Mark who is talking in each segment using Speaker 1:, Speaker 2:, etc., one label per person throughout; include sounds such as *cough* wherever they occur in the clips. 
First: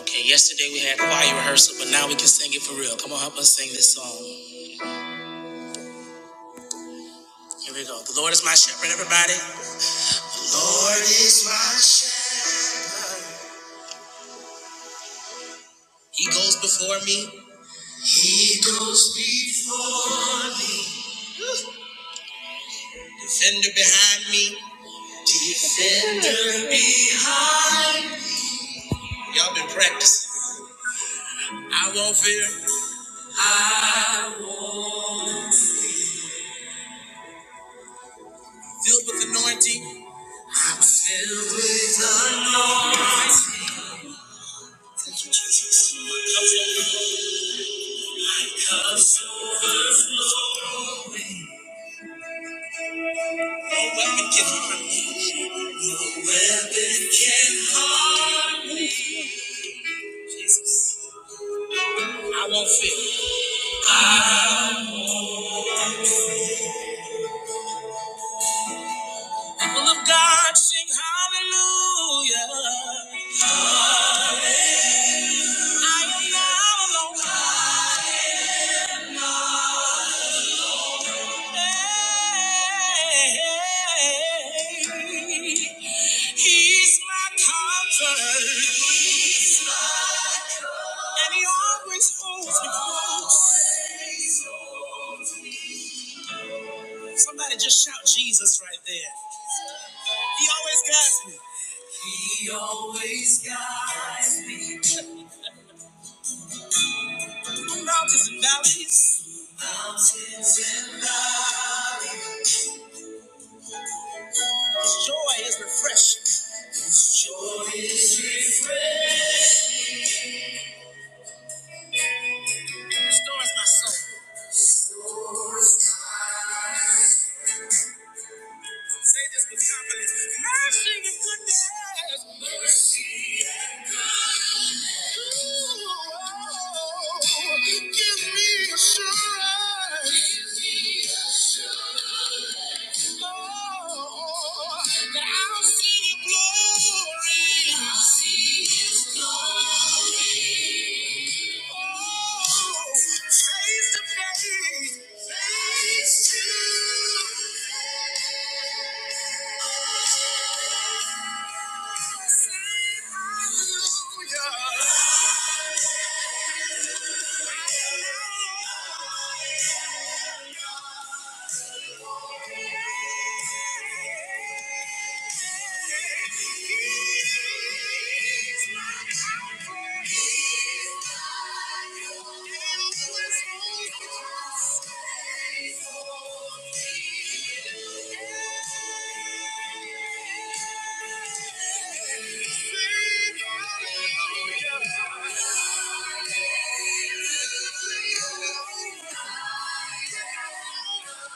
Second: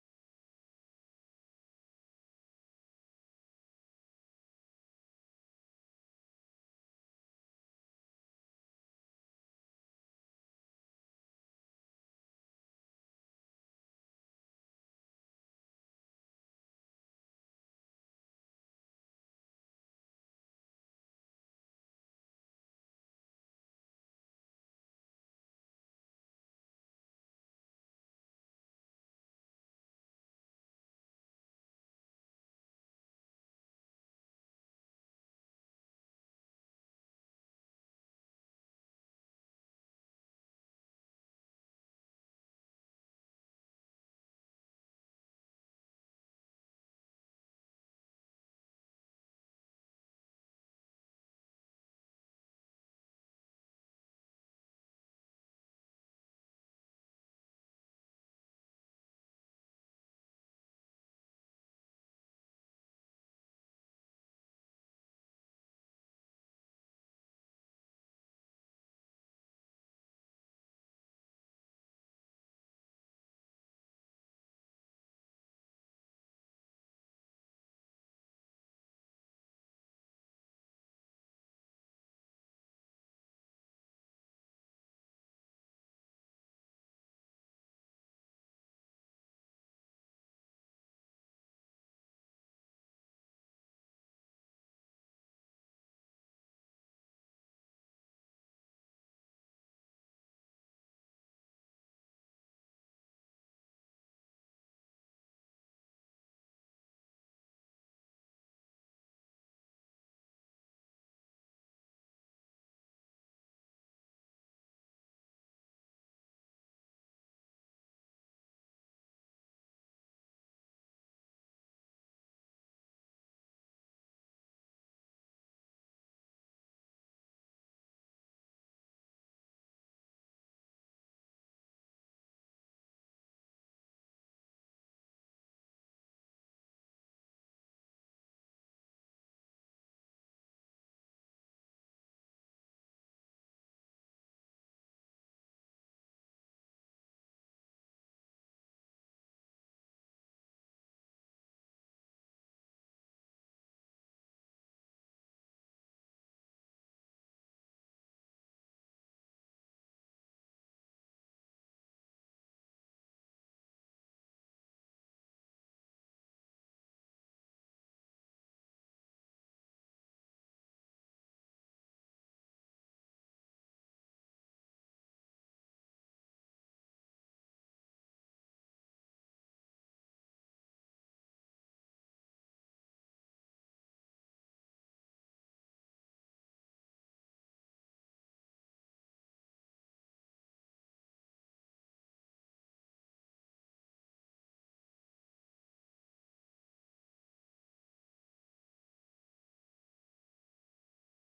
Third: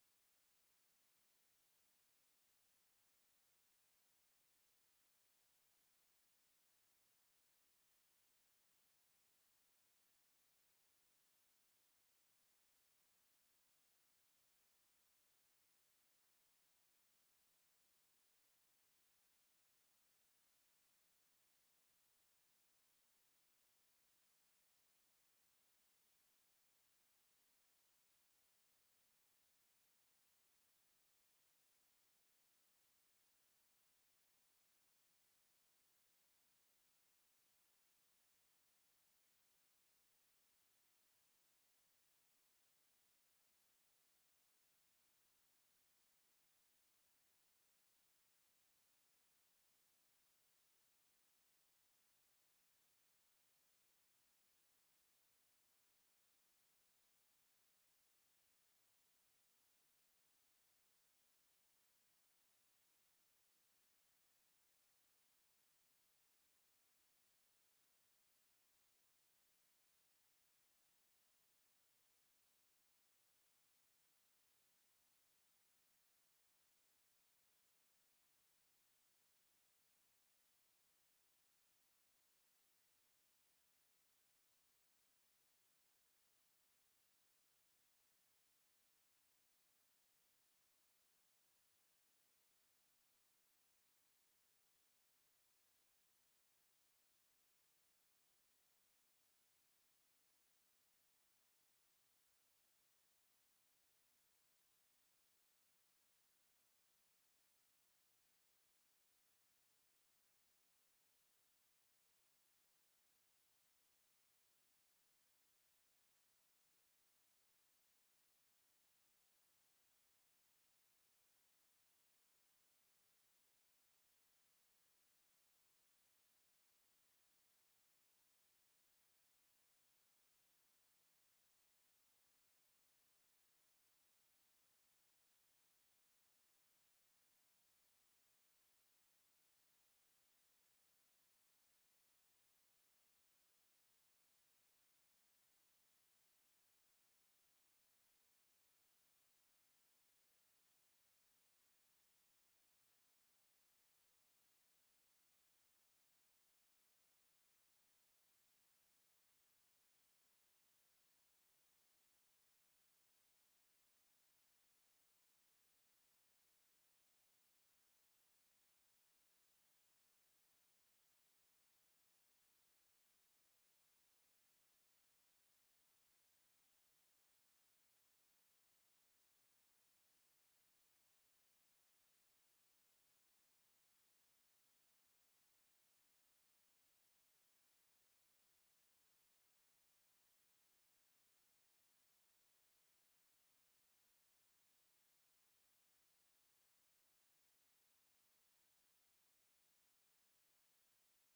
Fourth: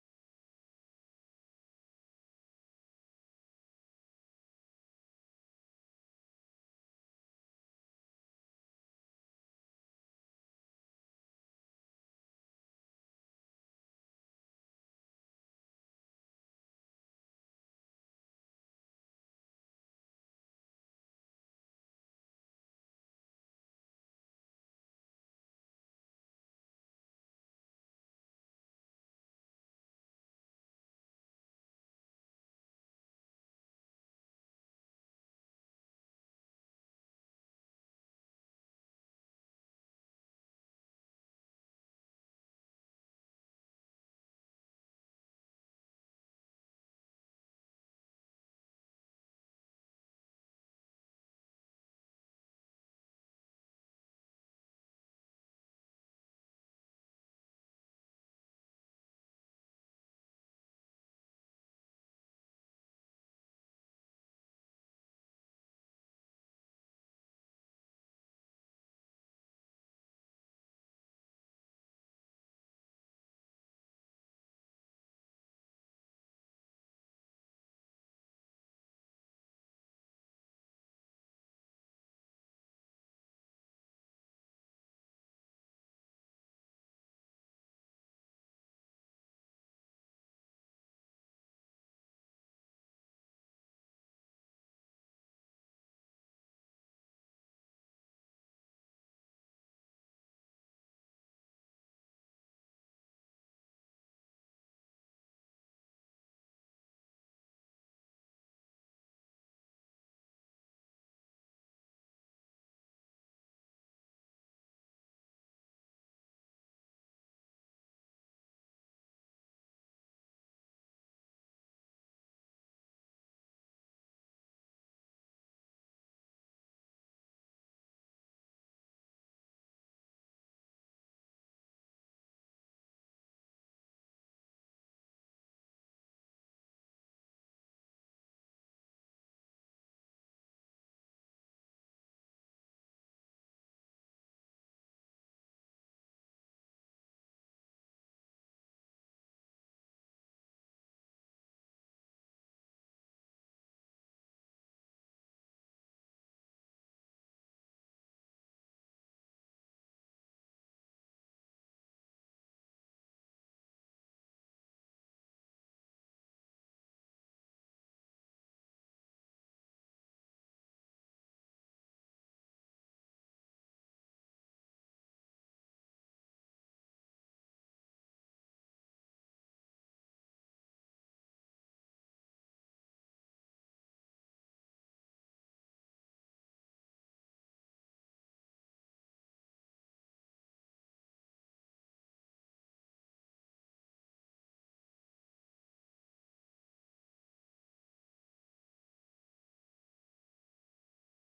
Speaker 1: Okay, yesterday we had choir rehearsal, but now we can sing it for real. Come on, help us sing this song. Here we go. The Lord is my shepherd, everybody. The Lord is my shepherd. He goes before me. He goes before me. Defender behind me. Defender behind. Y'all been practicing. I won't fear. I won't. Filled with anointing. I'm filled with anointing. Jesus, come on. Cups overflowing. No weapon can harm me. No weapon can harm me. I won't fear. People of God sing hallelujah. I am not alone. He's my comfort. And he always holds me close. Somebody just shout Jesus right there. He always guides me. He always guides me. Through mountains and valleys. Mountains and valleys. His joy is refreshing. His refreshing. Restores my soul. Restores my soul. Say this with confidence. Mercy and goodness. Mercy and goodness. Ooh, give me assurance. Give me assurance. Oh, that I'll see your glory. I'll see his glory. Hallelujah. Hallelujah.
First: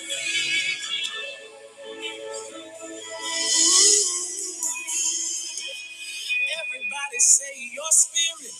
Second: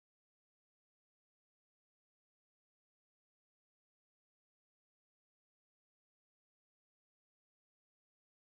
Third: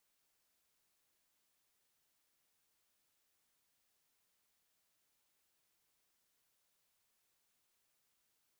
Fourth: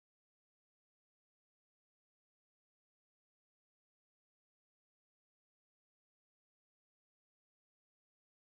Speaker 1: Thank you. Everybody say your spirit,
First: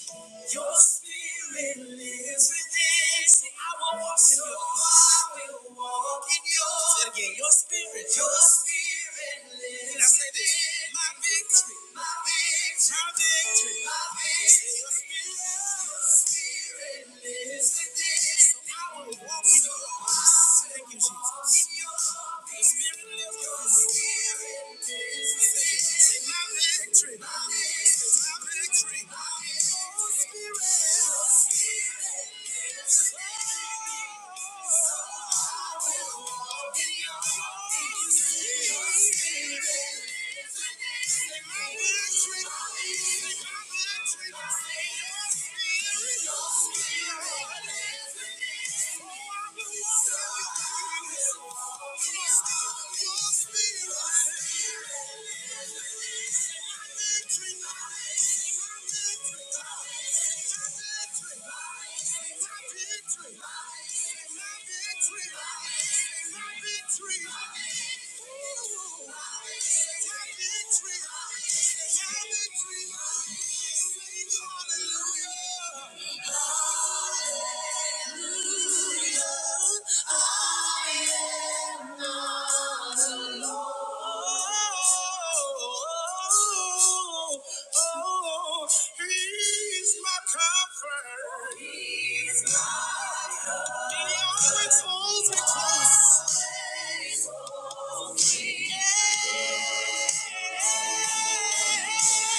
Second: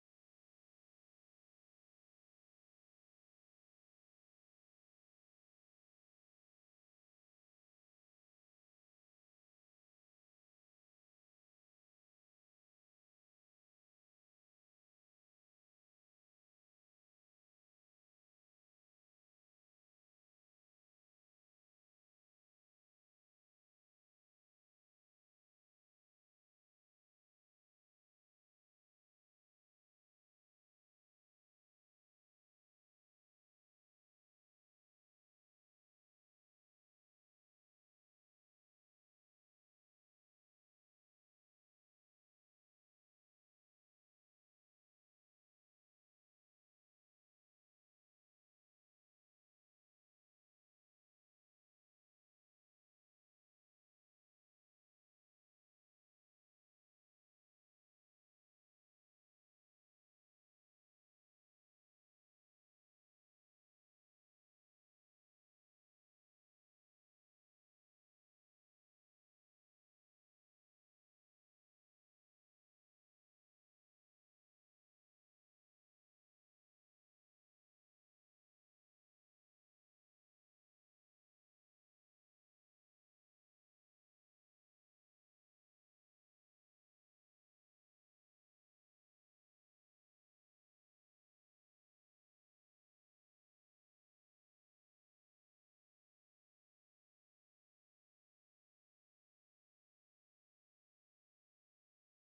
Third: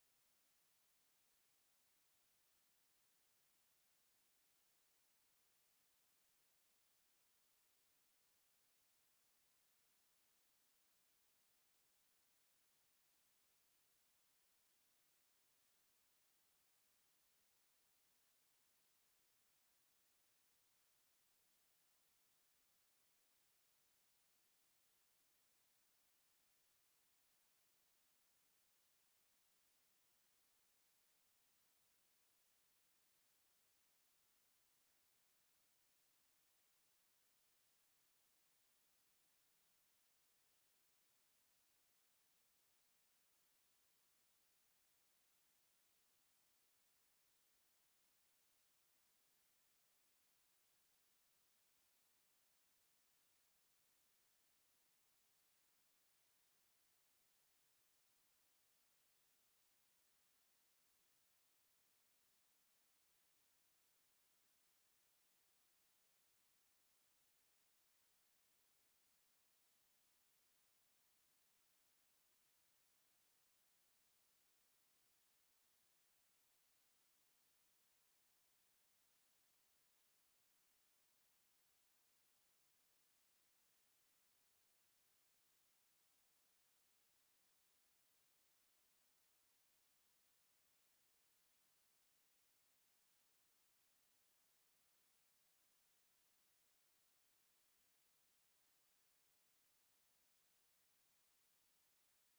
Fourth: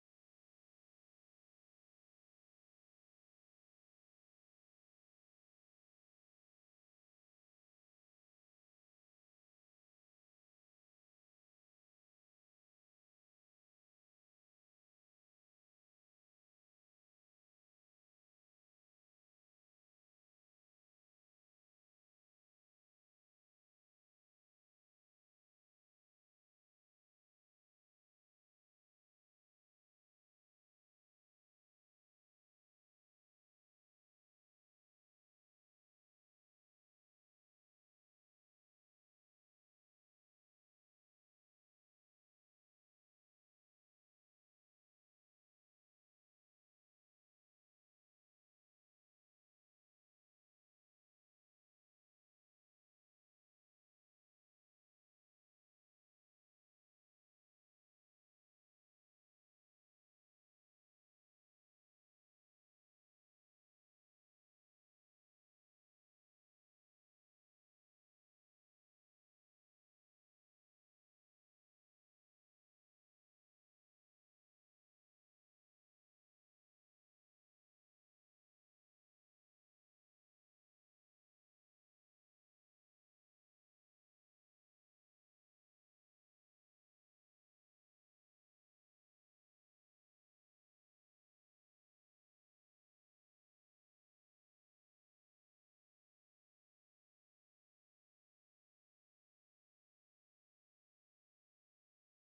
Speaker 1: your spirit lives within. Say I will walk in your. So I will walk in yours. Say it again, your spirit, your spirit lives Now say this, within. my victory, my victory, my victory, my victory. Say your spirit, your spirit lives within. So I will walk in your. Thank you, Jesus. The Spirit lives within me. Say, my victory. Say, my victory. Your Spirit. Your Spirit lives Oh, Spirit. Your Spirit. Say, my victory. Say, my victory. Say, your Spirit. Your Spirit. Hallelujah. He's my comfort. He's my comfort. He always holds me close. Yeah. Thank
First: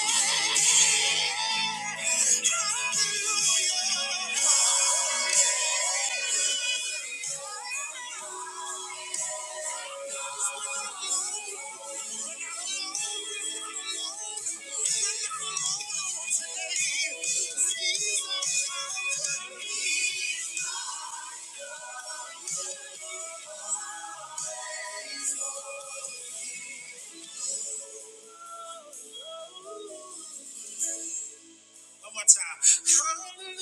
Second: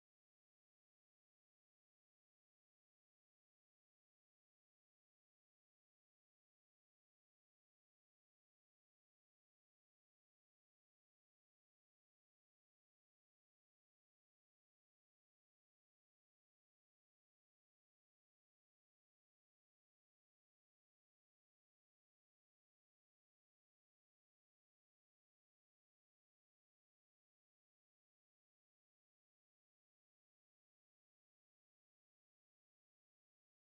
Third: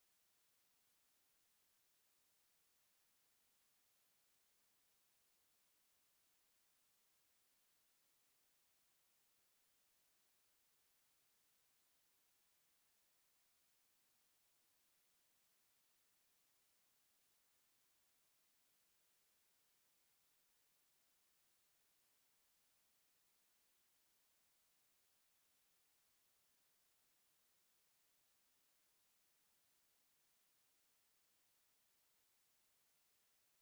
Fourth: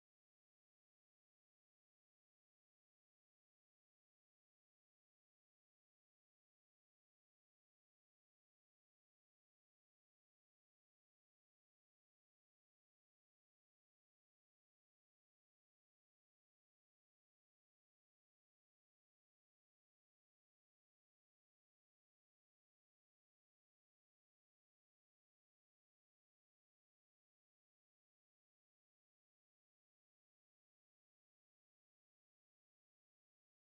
Speaker 1: you. One more time. Hallelujah.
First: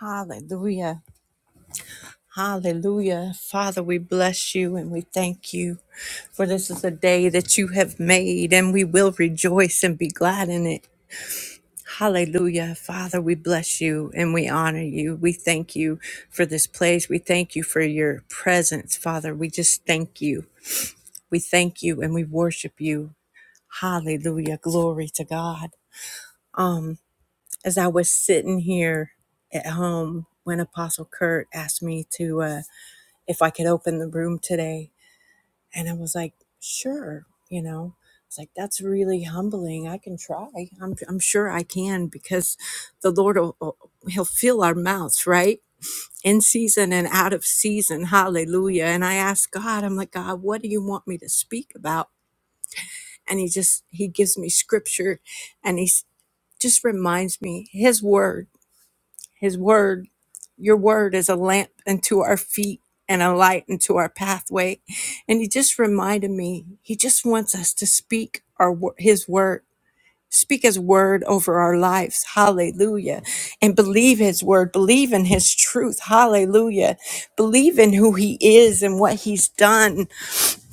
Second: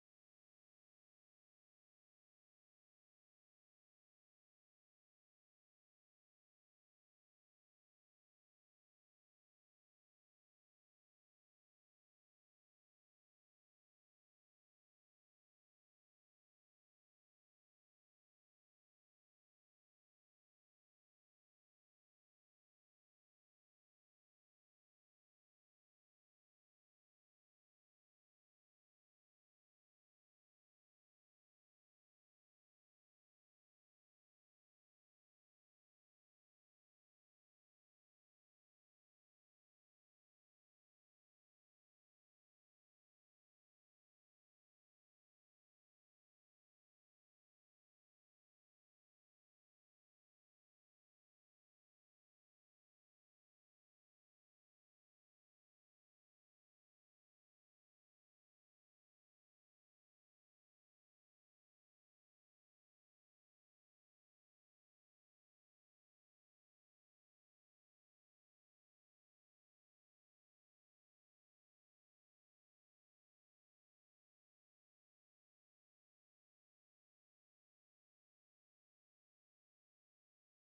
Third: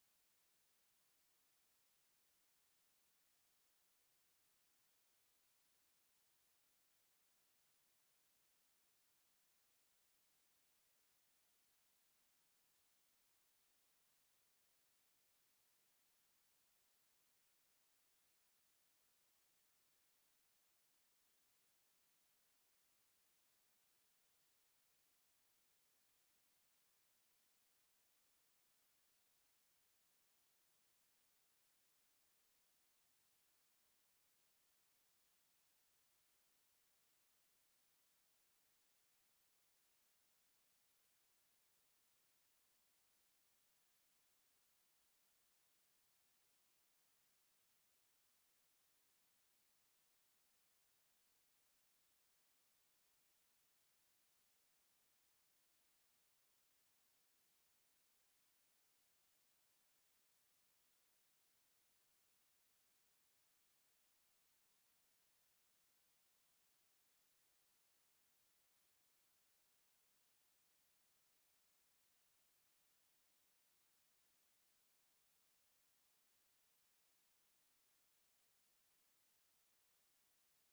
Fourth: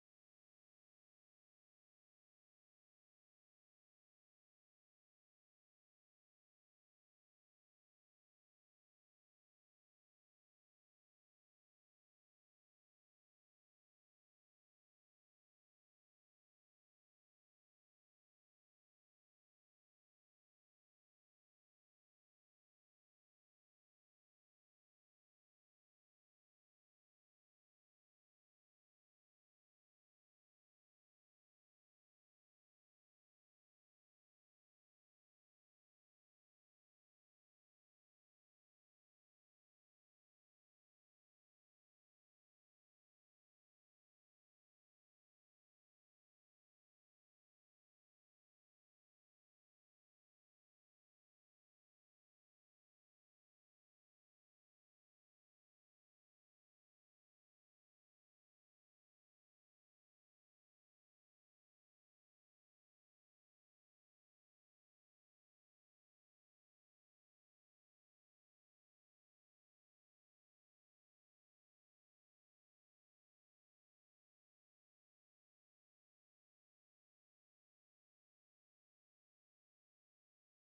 Speaker 1: Hallelujah. Hallelujah. Father, we bless you and we thank you for this is a day that you have made and we will rejoice and be glad in it. Hallelujah. Father, we bless you and we honor you. We thank you for this place. We thank you for your presence, Father. We just thank you. We thank you and we worship you. Hallelujah. Glory to God. Um, as I was sitting here at home when Apostle Kurt asked me to uh if I could open the room today, and I was like, sure, you know. It's like that's really humbling. I can try. I'm I'm sure I can because the Lord will he'll fill our mouths, right? In season and out of season. Hallelujah. And I asked God, I'm like, God, what do you want me to speak about? And he just he gives me scripture and He's just reminds me his word his word your word is a lamp unto our feet and a light unto our pathway and he just reminded me he just wants us to speak our wo- his word speak his word over our lives hallelujah and believe his word believe in his truth hallelujah believe in who he is and what he's done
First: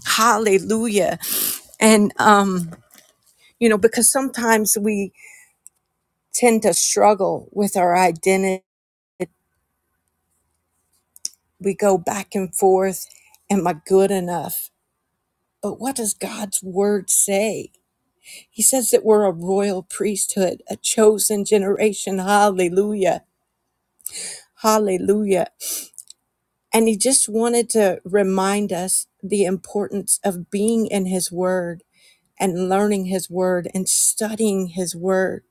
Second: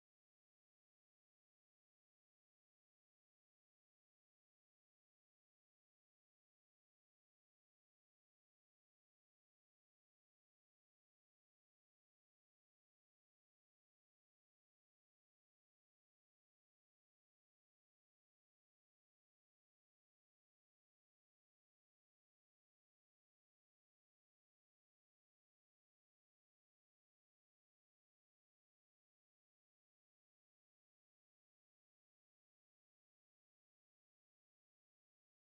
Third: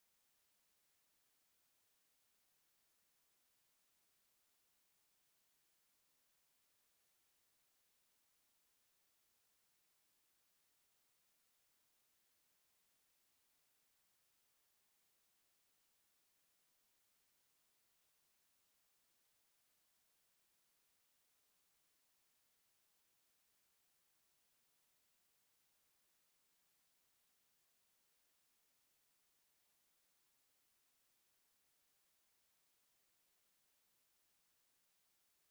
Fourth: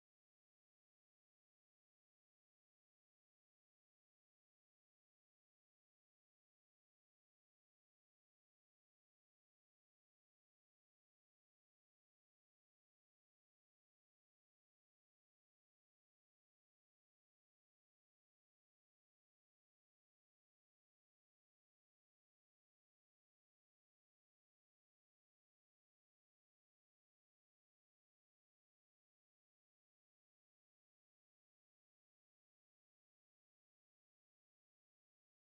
Speaker 1: hallelujah and um you know because sometimes we tend to struggle with our identity. We go back and forth. Am I good enough? But what does God's word say? He says that we're a royal priesthood, a chosen generation. Hallelujah. Hallelujah. And he just wanted to remind us the importance of being in his word and learning his word and studying his word,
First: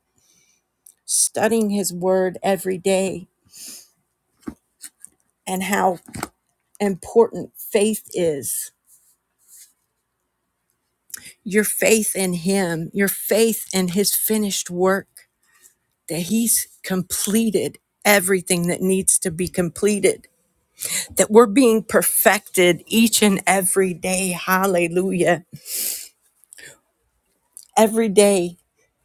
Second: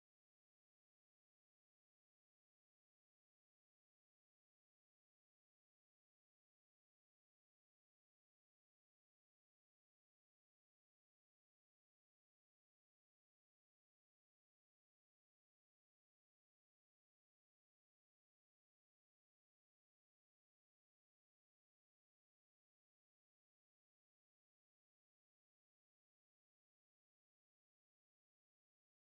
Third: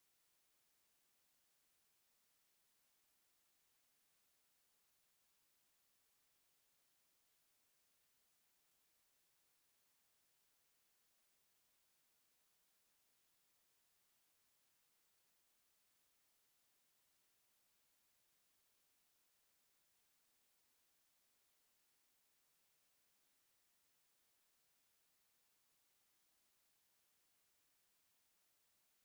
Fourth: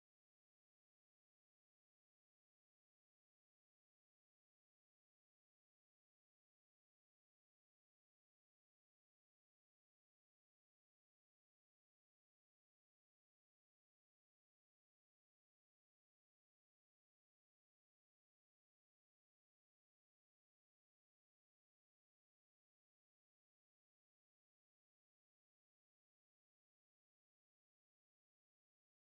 Speaker 1: studying his word every day, and how important faith is your faith in him, your faith in his finished work, that he's completed everything that needs to be completed, that we're being perfected each and every day. Hallelujah. Every day,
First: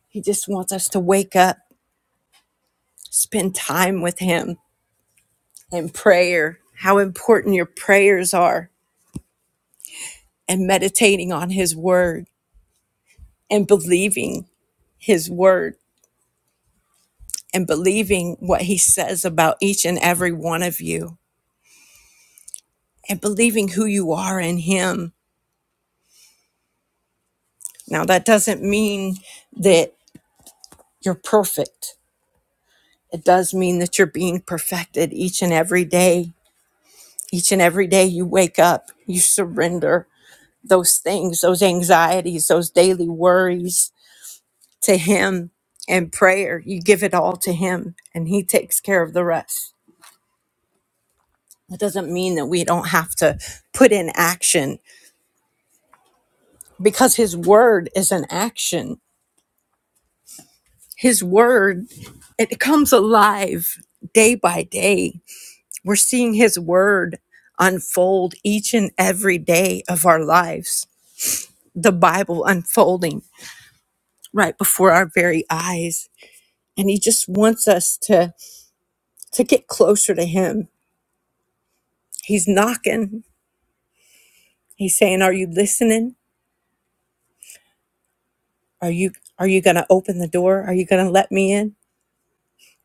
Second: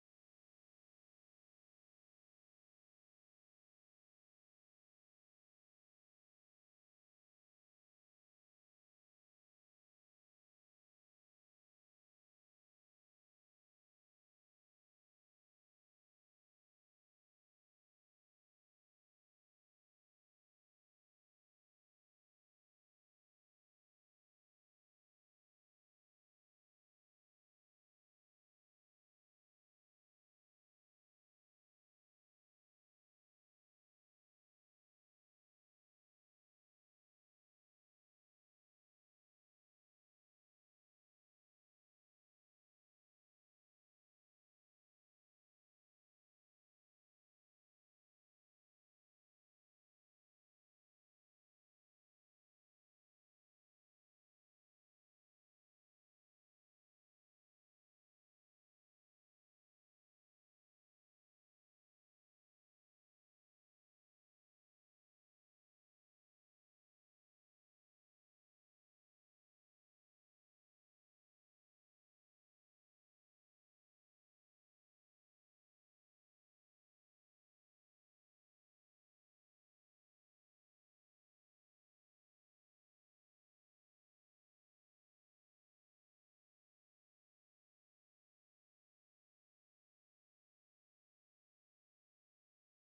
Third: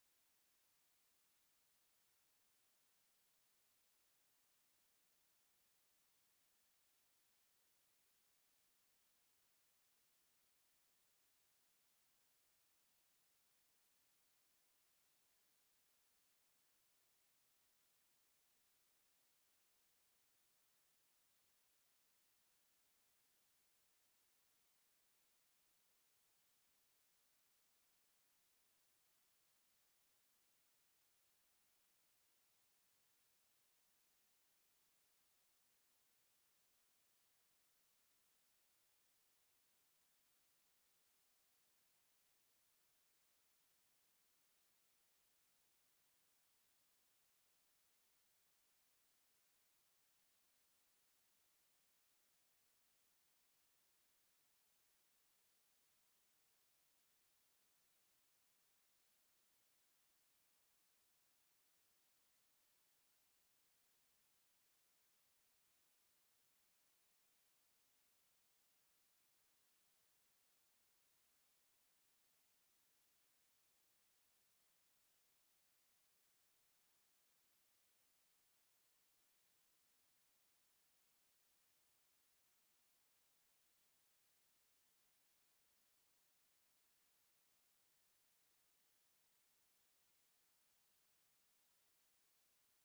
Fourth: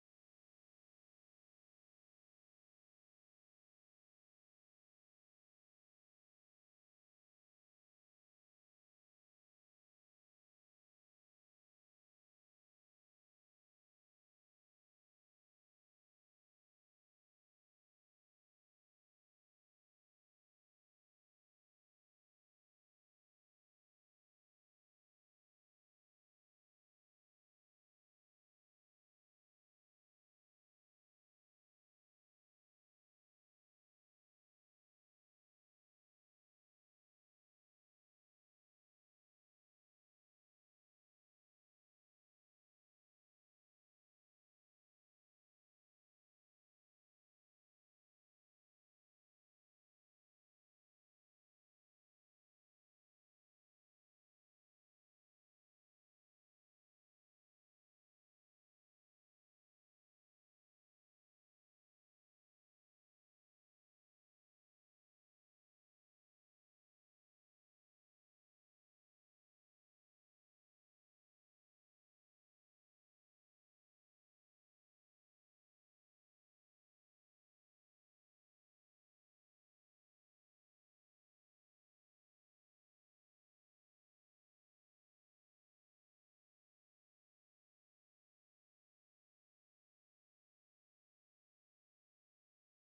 Speaker 1: he just wants us to wake up, spend time with him in prayer, how important your prayers are, and meditating on his word and believing his word and believing what he says about each and every one of you and believing who you are in Him. Now, that doesn't mean that you're perfect. It does mean that you're being perfected each and every day. Each and every day you wake up, you surrender those things, those anxieties, those daily worries to Him and prayer. You give it all to Him, and He takes care of the rest. That doesn't mean that we don't have to put in action because His Word is an action his word it comes alive day by day we're seeing his word unfold each and every day of our lives the bible unfolding right before our very eyes and he just wants us to to get closer to him he's knocking he's saying are you listening are you are you going to open the door are you going to let me in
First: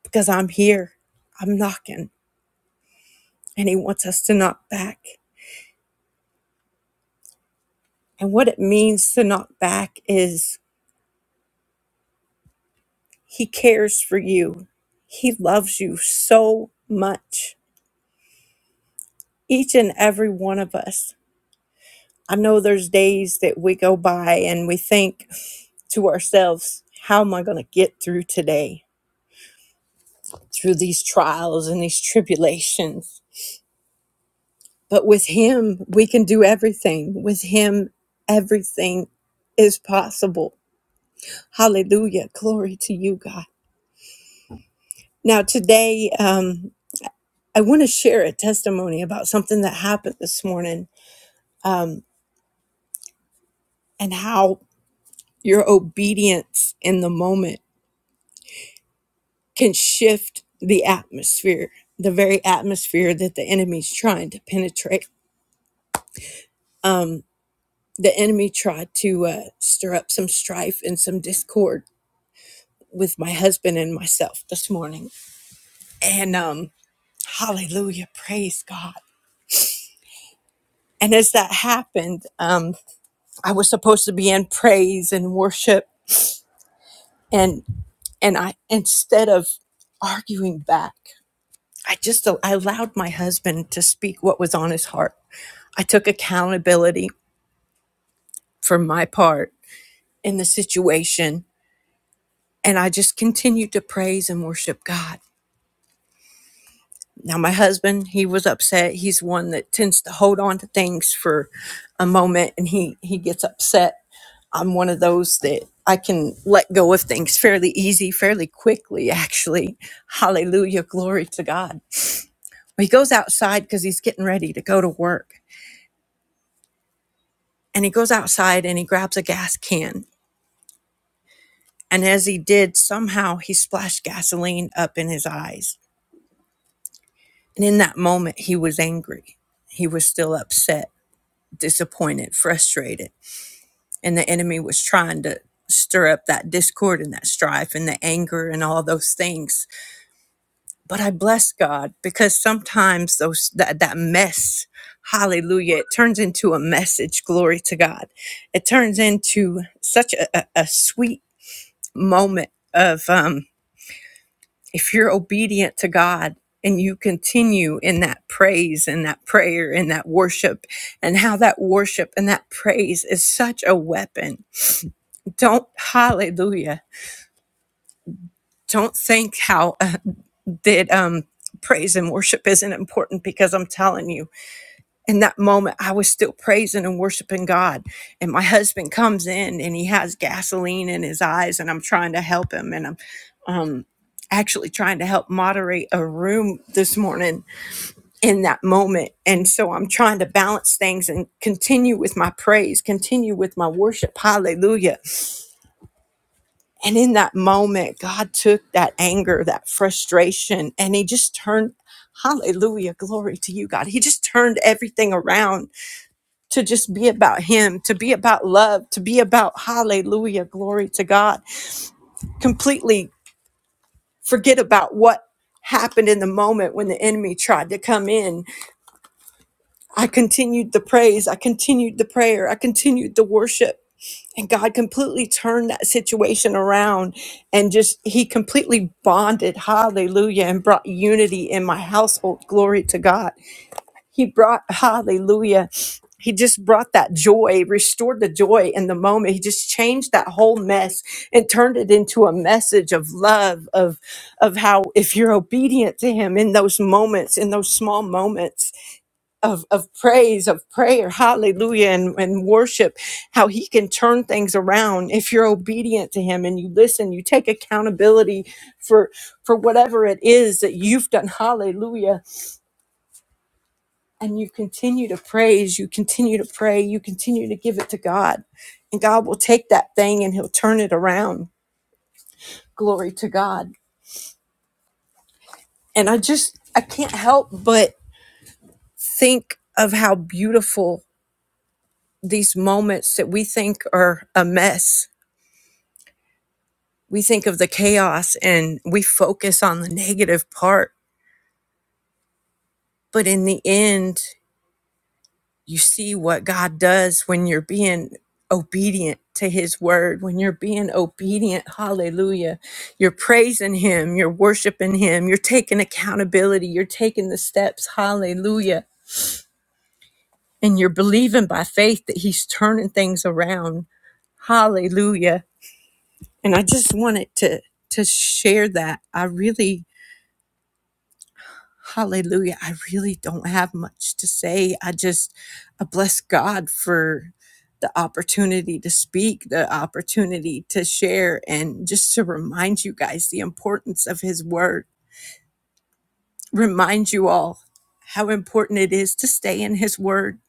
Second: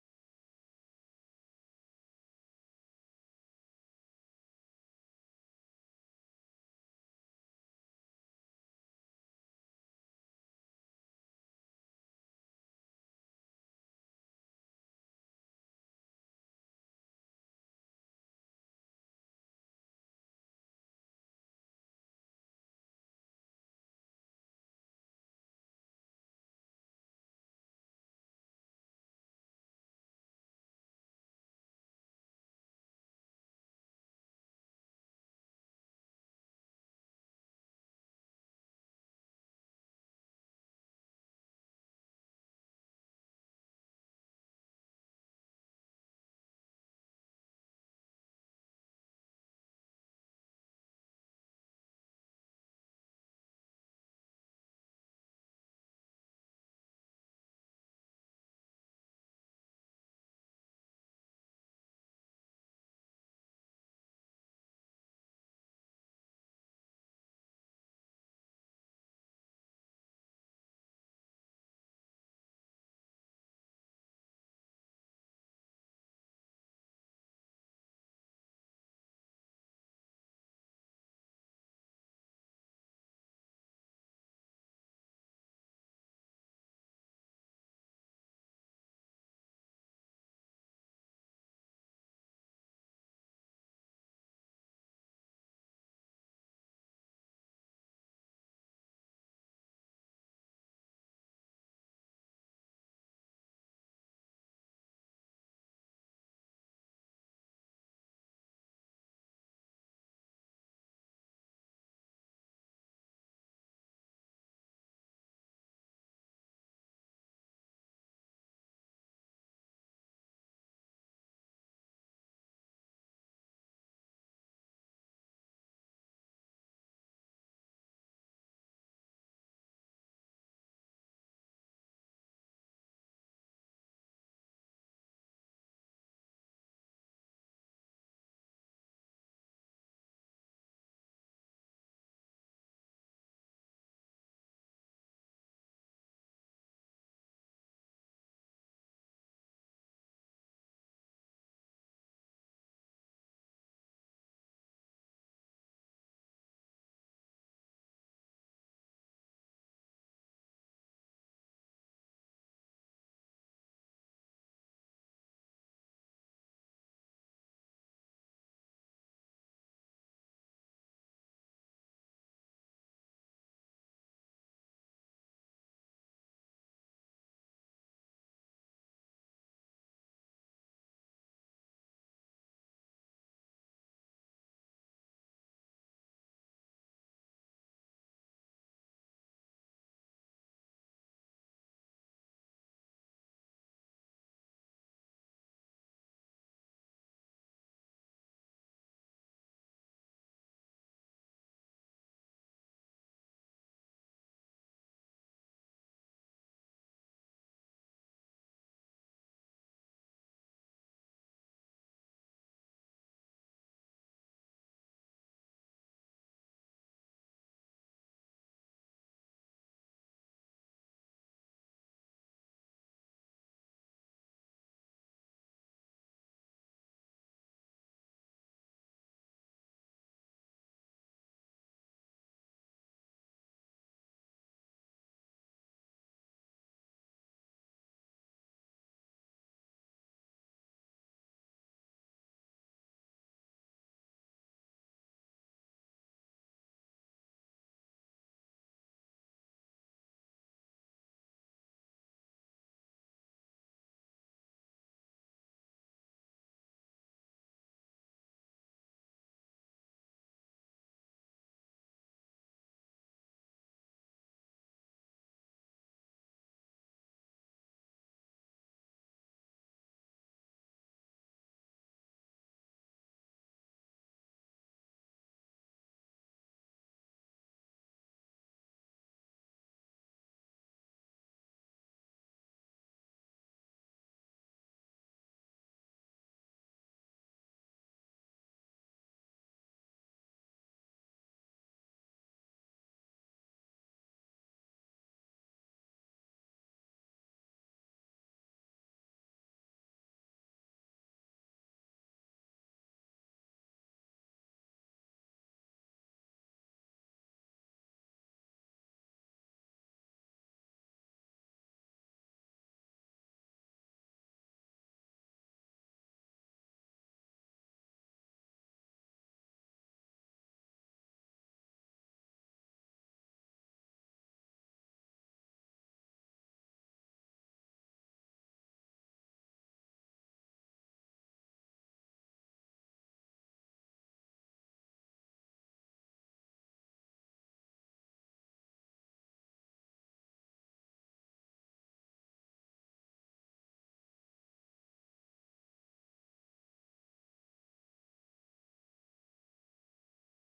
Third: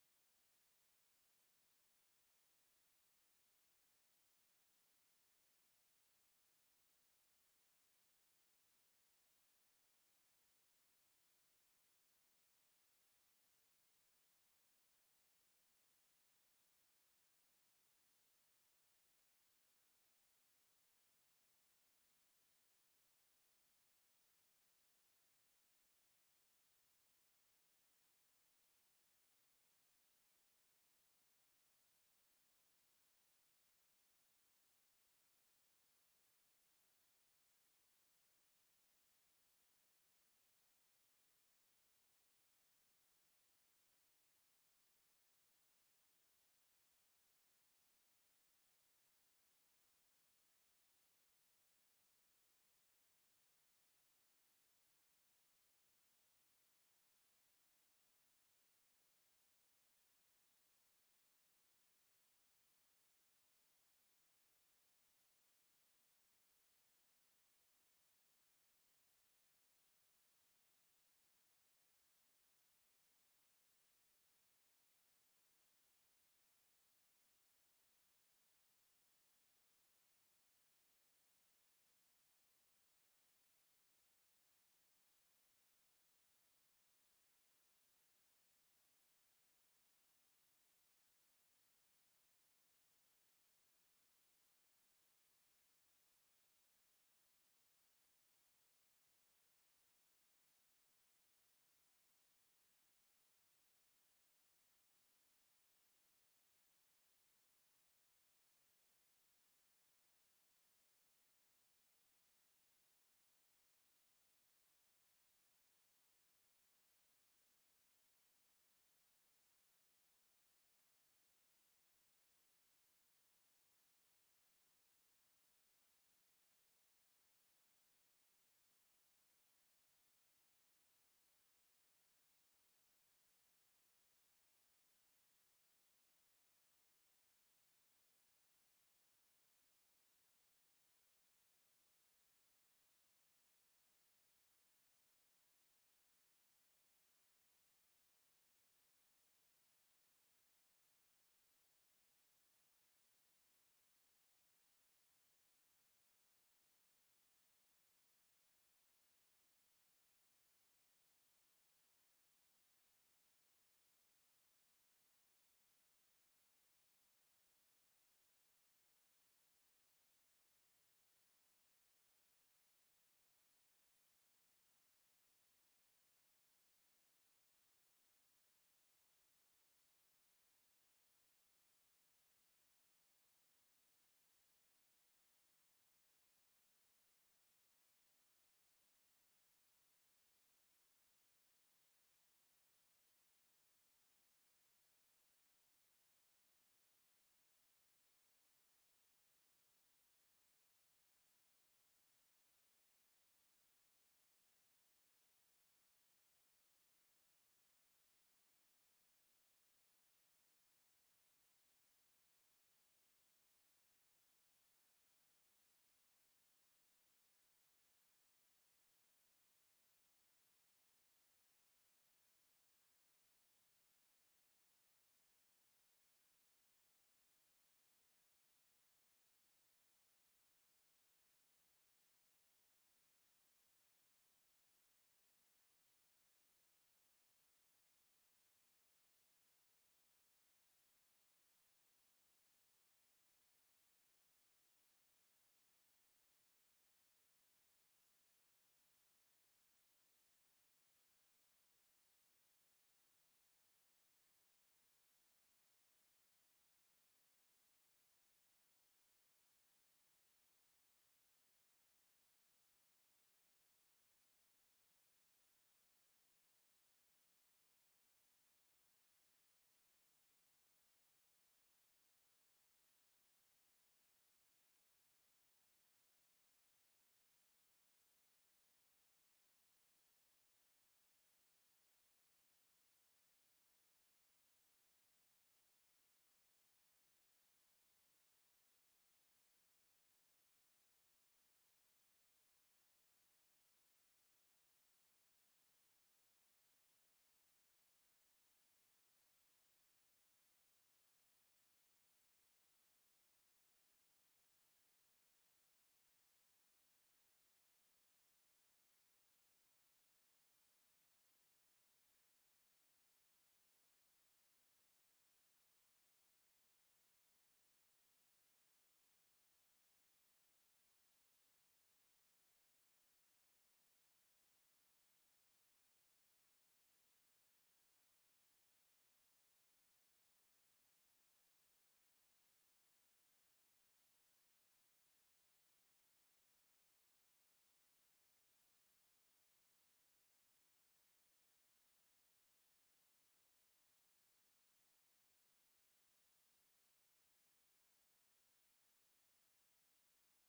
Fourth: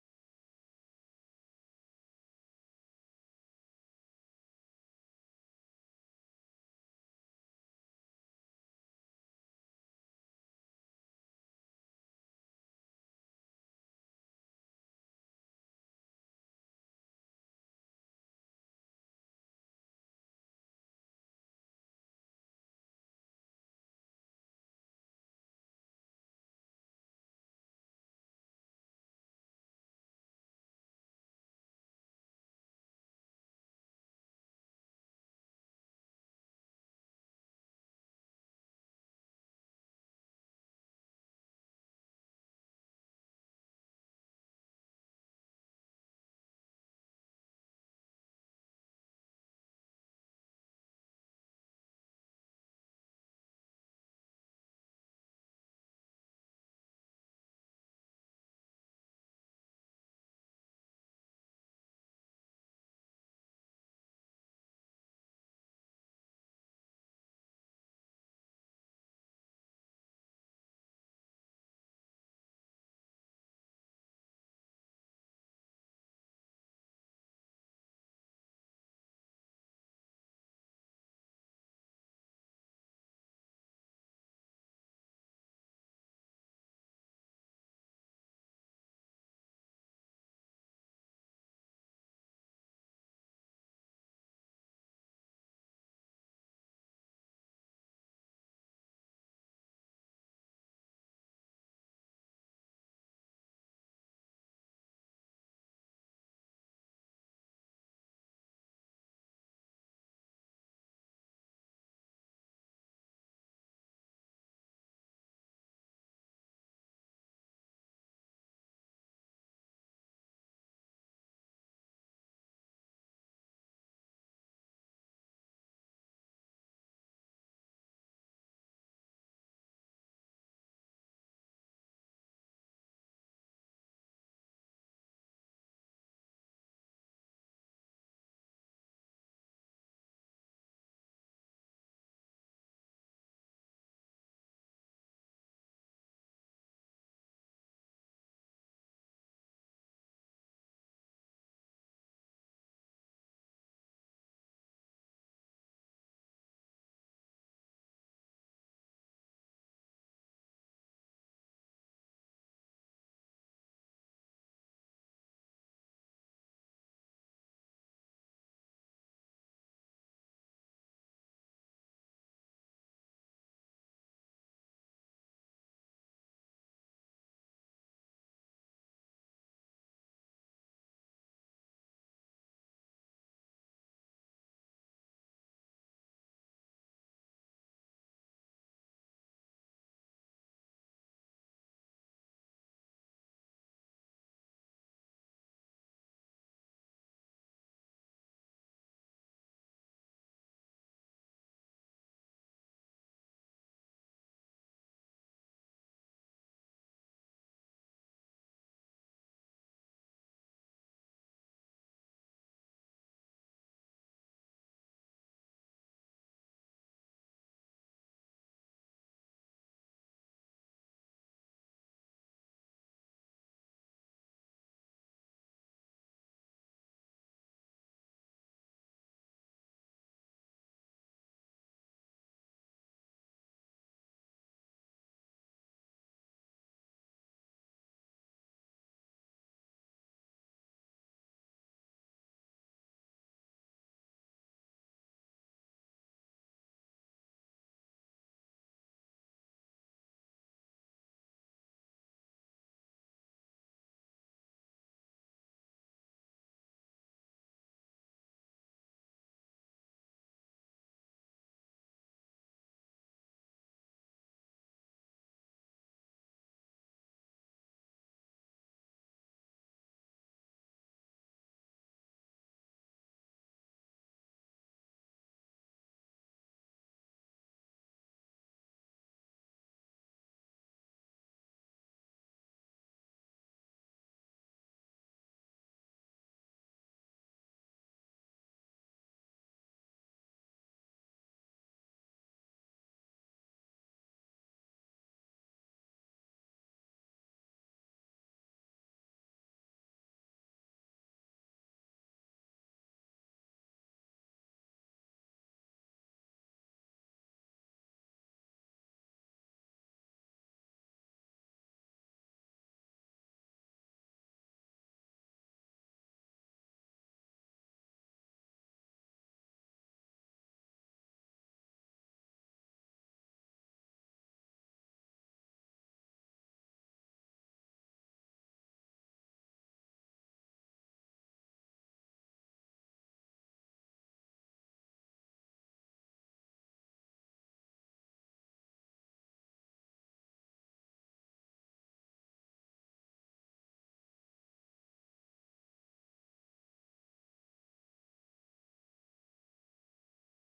Speaker 1: because i'm here i'm knocking and he wants us to knock back and what it means to knock back is He cares for you. He loves you so much. Each and every one of us. I know there's days that we go by and we think to ourselves, how am I going to get through today? Through these trials and these tribulations. But with Him, we can do everything. With Him, everything is possible. Hallelujah. Glory to you, God. Now, today, um, I want to share a testimony about something that happened this morning and how your obedience in the moment can shift the atmosphere, the very atmosphere that the enemy's trying to penetrate. The enemy tried to uh, stir up some strife and some discord with my husband and myself this morning. And um, hallelujah, praise God. And as that happened, um, I was supposed to be in praise and worship, and and I instead of arguing back, I just I allowed my husband to speak what was on his heart. I took accountability for my part in the situation and I just continued to praise and worship God. Now my husband, he was upset. He's one that tends to hold on to things for a moment and he he gets upset. I'm one of those that I can let go of things fairly easy, fairly quickly actually. Hallelujah, glory to God. He goes outside cuz he's getting ready to go to work and he goes outside and he grabs a gas can. And as he did, somehow he splashed gasoline up in his eyes. And in that moment, he was angry. He was still upset, disappointed, frustrated. And the enemy was trying to stir up that discord and that strife and the anger and all those things. But I bless God because sometimes those that, that mess, hallelujah, it turns into a message. Glory to God. It turns into such a, a, a sweet moment of um, if you're obedient to God and you continue in that praise and that prayer and that worship and how that worship and that praise is such a weapon. Don't hallelujah. Don't think how uh, that um, praise and worship isn't important because I'm telling you in that moment i was still praising and worshiping god and my husband comes in and he has gasoline in his eyes and i'm trying to help him and i'm um actually trying to help moderate a room this morning in that moment and so i'm trying to balance things and continue with my praise continue with my worship hallelujah and in that moment god took that anger that frustration and he just turned hallelujah glory to you god he just turned everything around to just be about Him, to be about love, to be about hallelujah, glory to God. Completely forget about what happened in the moment when the enemy tried to come in. I continued the praise, I continued the prayer, I continued the worship. And God completely turned that situation around and just, He completely bonded, hallelujah, and brought unity in my household. Glory to God. He brought, hallelujah, he just brought that joy, restored the joy in the moment. He just changed that whole mess and turned it into a message of love, of, of how if you're obedient to him in those moments, in those small moments of, of praise, of prayer, hallelujah, and, and worship, how he can turn things around if you're obedient to him and you listen, you take accountability for for whatever it is that you've done. Hallelujah and you continue to praise, you continue to pray, you continue to give it to God. And God will take that thing and he'll turn it around. Glory to God. And I just, I can't help but think of how beautiful these moments that we think are a mess. We think of the chaos and we focus on the negative part. But in the end, you see what God does when you're being obedient to his word, when you're being obedient. Hallelujah. You're praising him, you're worshiping him, you're taking accountability, you're taking the steps. Hallelujah. And you're believing by faith that he's turning things around. Hallelujah. And I just wanted to to share that. I really Hallelujah. I really don't have much to say. I just I bless God for the opportunity to speak, the opportunity to share, and just to remind you guys the importance of His Word. Remind you all how important it is to stay in His Word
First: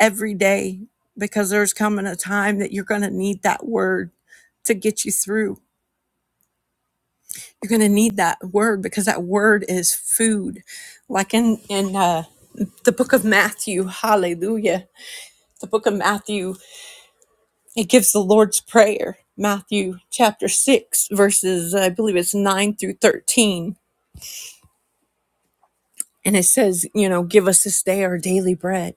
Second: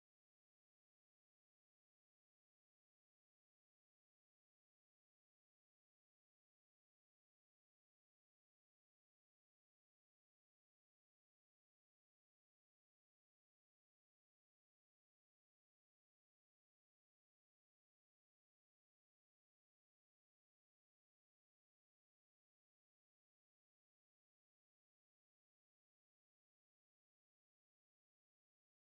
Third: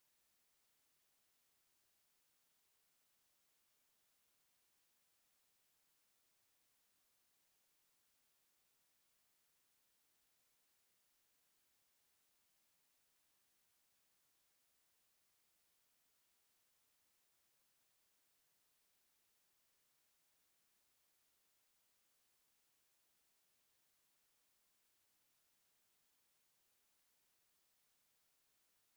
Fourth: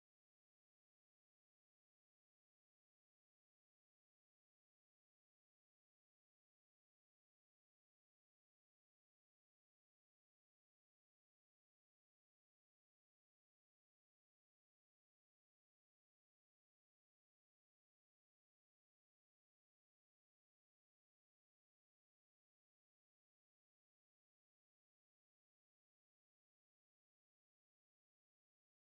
Speaker 1: every day because there's coming a time that you're going to need that Word to get you through You're going to need that word because that word is food. Like in in uh, the book of Matthew, hallelujah. The book of Matthew, it gives the Lord's prayer. Matthew chapter 6 verses I believe it's 9 through 13. And it says, you know, give us this day our daily bread.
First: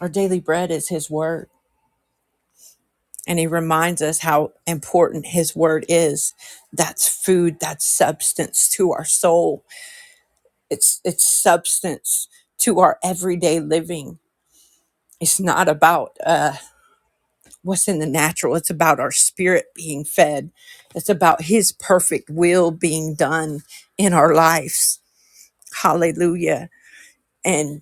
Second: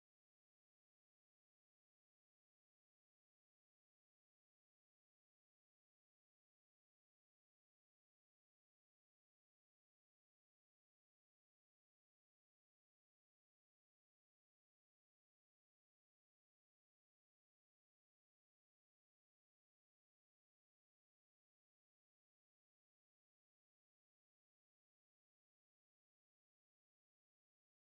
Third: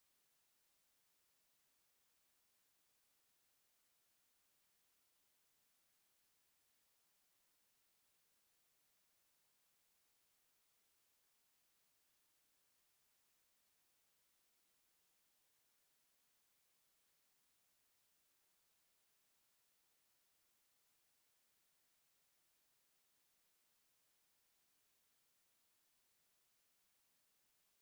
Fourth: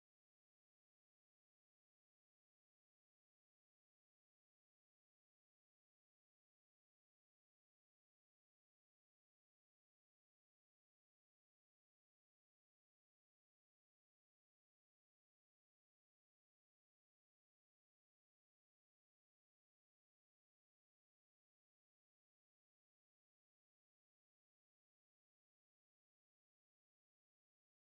Speaker 1: Our daily bread is his word. And he reminds us how important his word is. That's food, that's substance to our soul it's it's substance to our everyday living it's not about uh what's in the natural it's about our spirit being fed it's about his perfect will being done in our lives hallelujah and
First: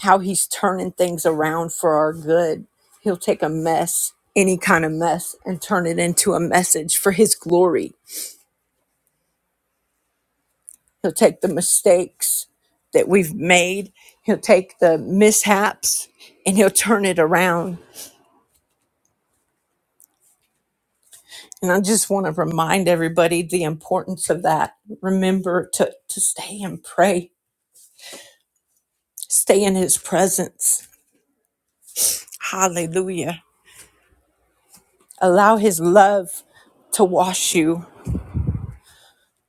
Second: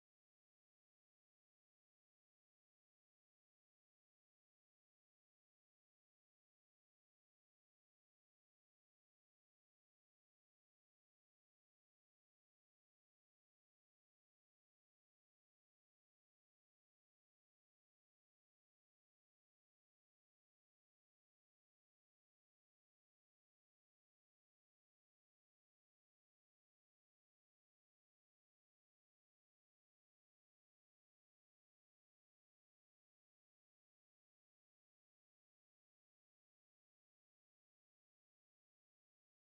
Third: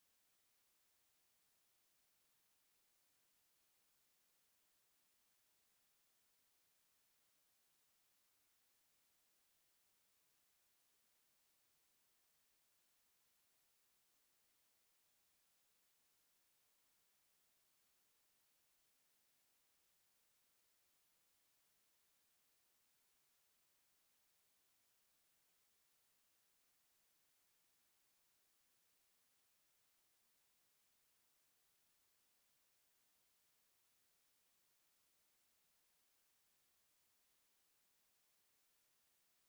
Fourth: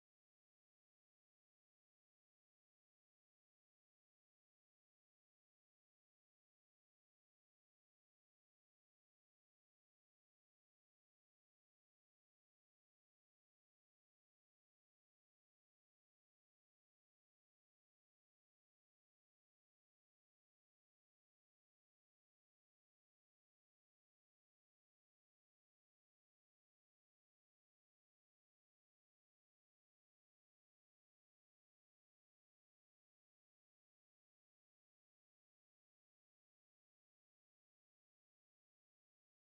Speaker 1: how he's turning things around for our good he'll take a mess any kind of mess and turn it into a message for his glory He'll take the mistakes that we've made. He'll take the mishaps and he'll turn it around. And I just want to remind everybody the importance of that. Remember to, to stay and pray, stay in his presence. Hallelujah. Allow his love to wash you,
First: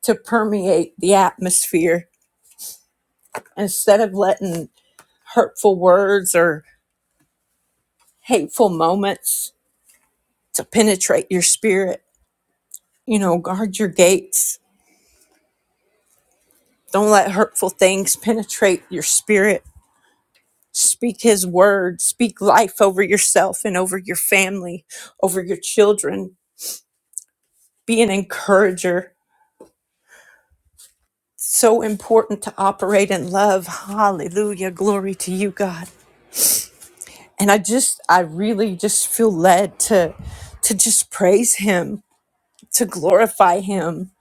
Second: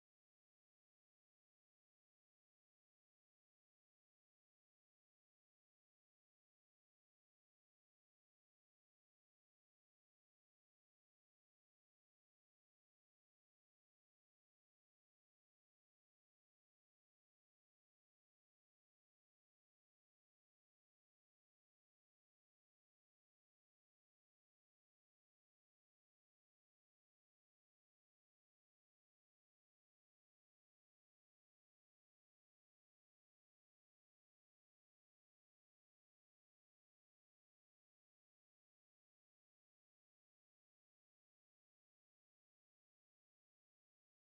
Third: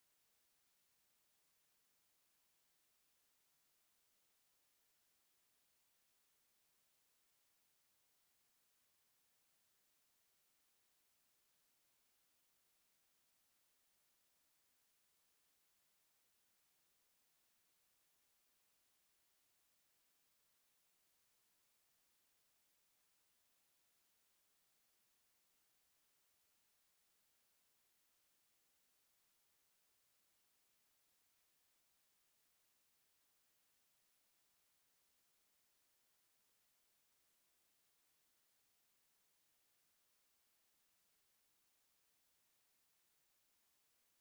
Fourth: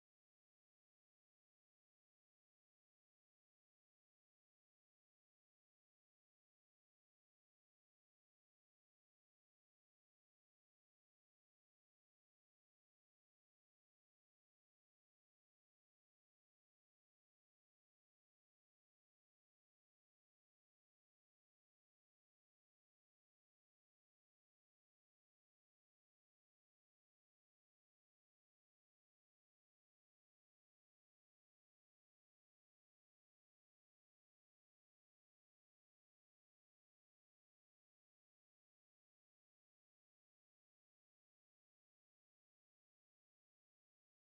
Speaker 1: to permeate the atmosphere instead of letting hurtful words or hateful moments to penetrate your spirit. You know, guard your gates Don't let hurtful things penetrate your spirit. Speak his word. Speak life over yourself and over your family, over your children. Be an encourager. So important to operate in love. Hallelujah. Glory to you, God. And I just, I really just feel led to, to just praise him, to glorify him.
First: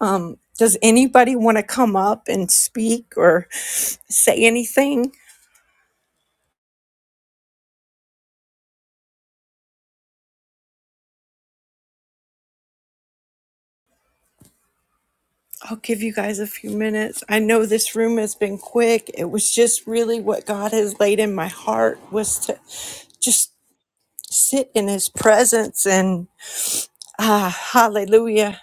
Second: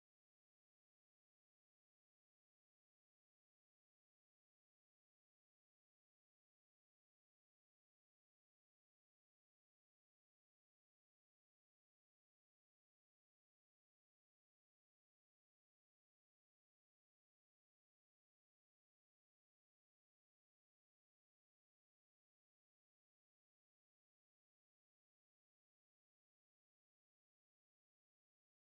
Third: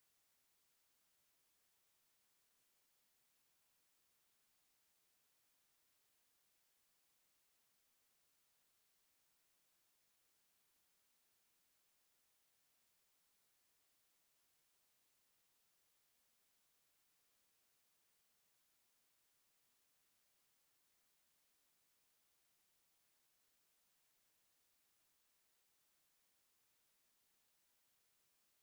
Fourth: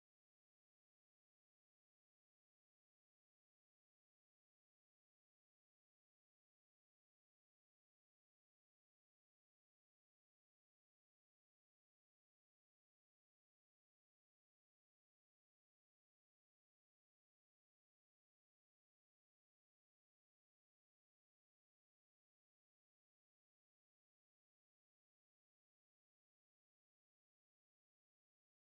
Speaker 1: Um, does anybody want to come up and speak or say anything? I'll give you guys a few minutes. I know this room has been quick. It was just really what God has laid in my heart was to just sit in his presence and ah hallelujah.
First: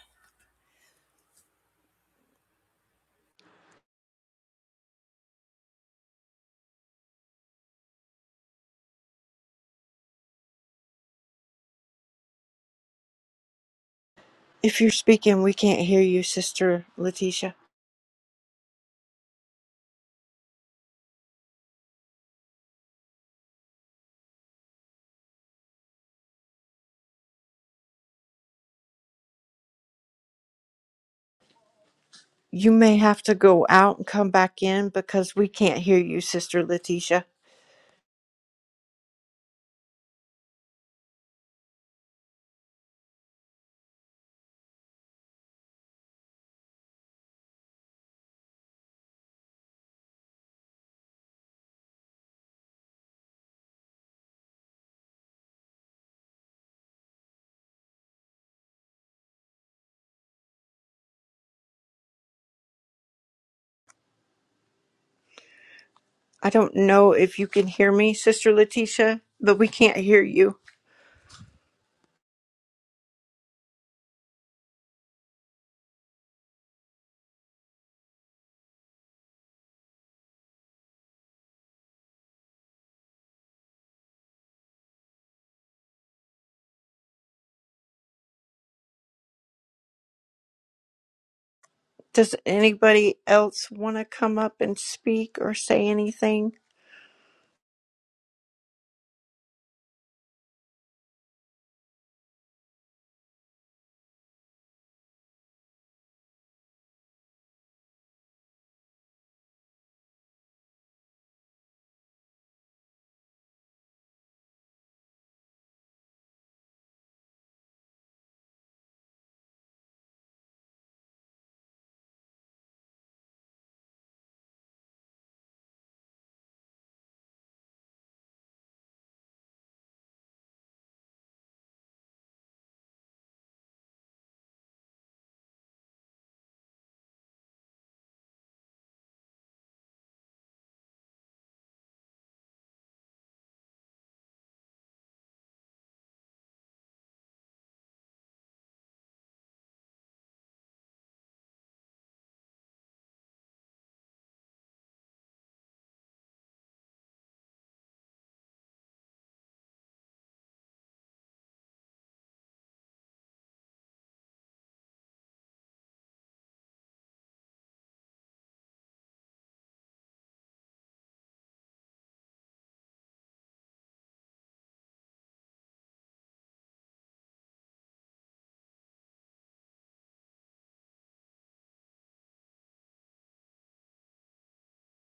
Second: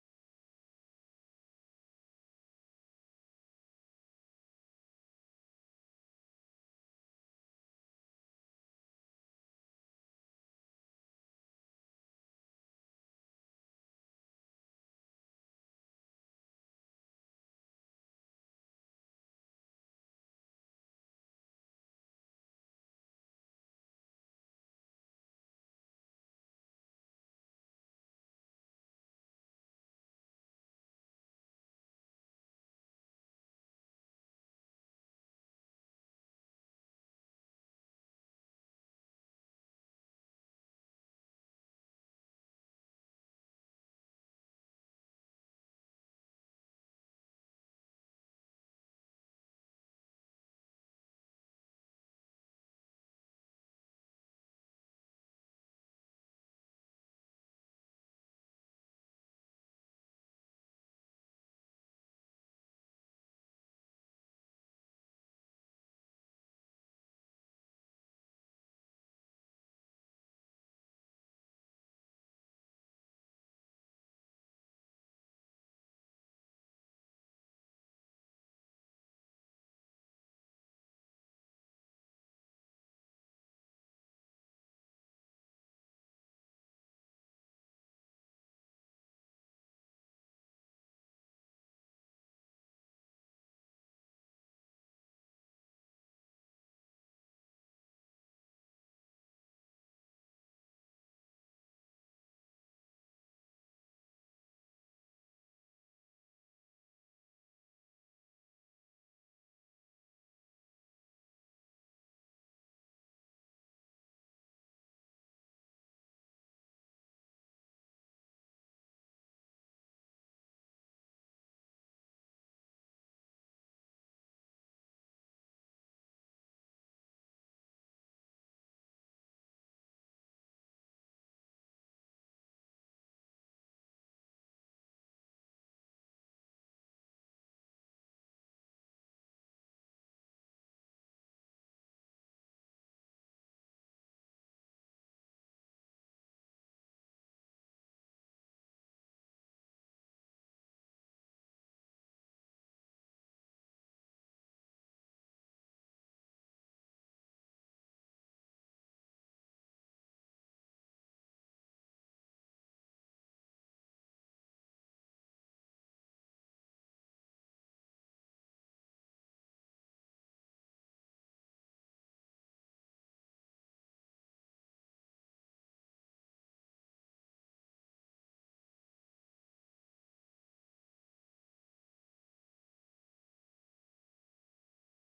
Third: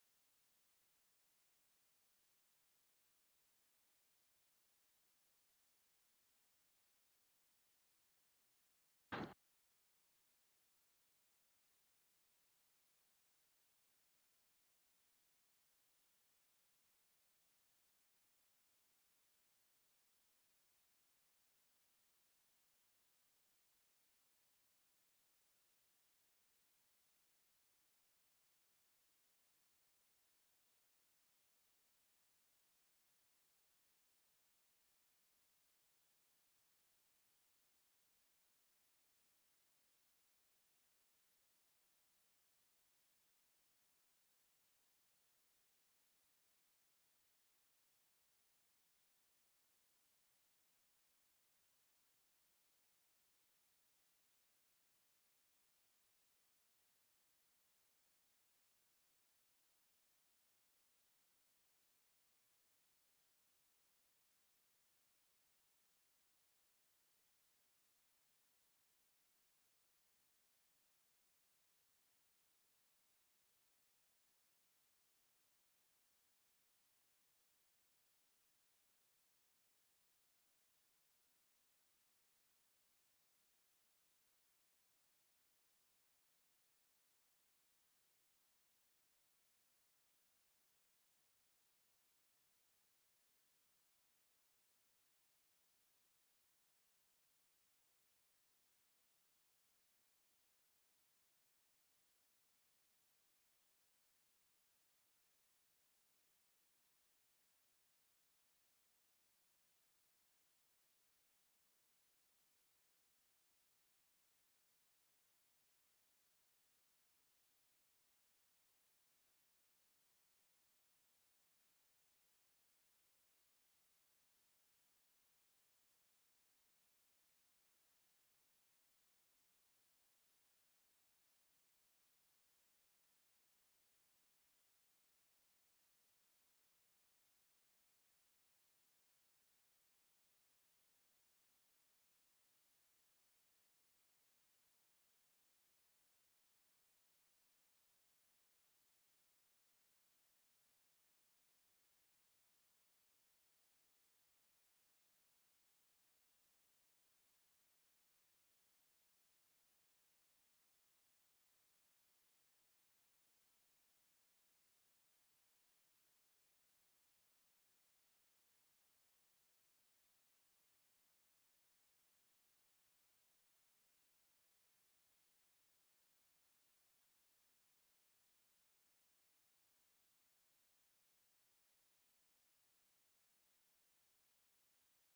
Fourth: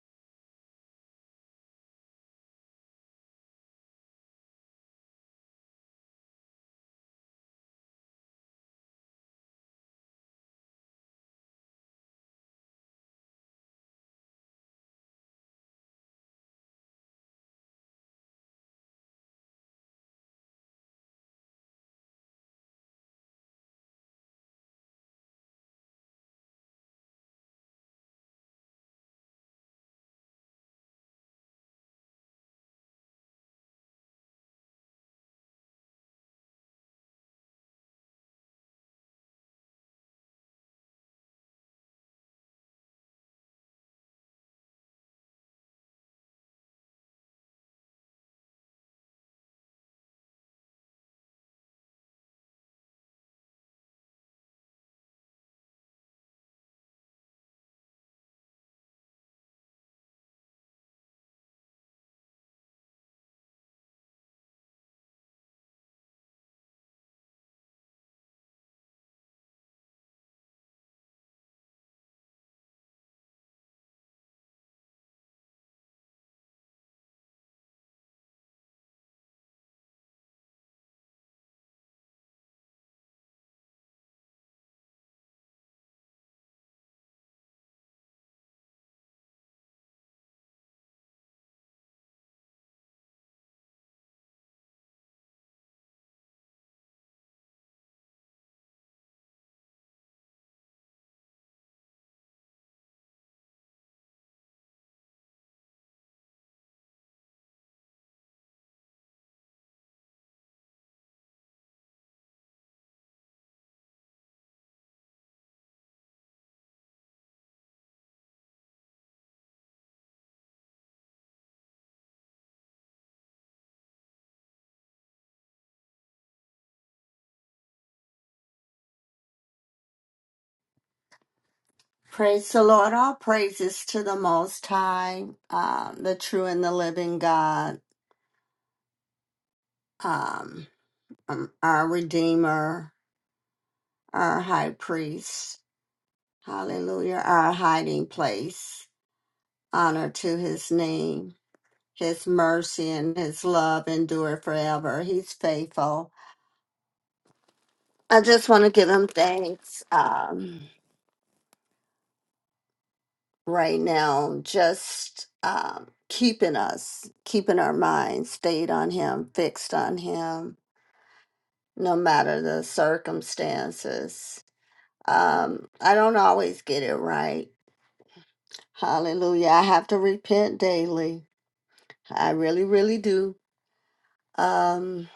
Speaker 1: If you're speaking, we can't hear you, sister Letitia. You may have to go out and come back in because we can't hear you, sister Letitia. I don't know if you can hear me, sister Letitia, but we can't hear you. Does anybody else want to come up and speak or say anything?
Speaker 2: Praise the Lord. All praises to the Most High, um, the true and the living God, um, um, our Redeemer, our High Priest. Hallelujah. Our hiding place. Honor to his name. His mercy and his love endure forever. He's faithful. I just want to give him thanks um, right now, just um, keeping us, keeping our minds stayed on him, fixed on him no matter the circumstances. Um, I don't always get it right. Hallelujah. I have to repent daily. I really, really do. Um,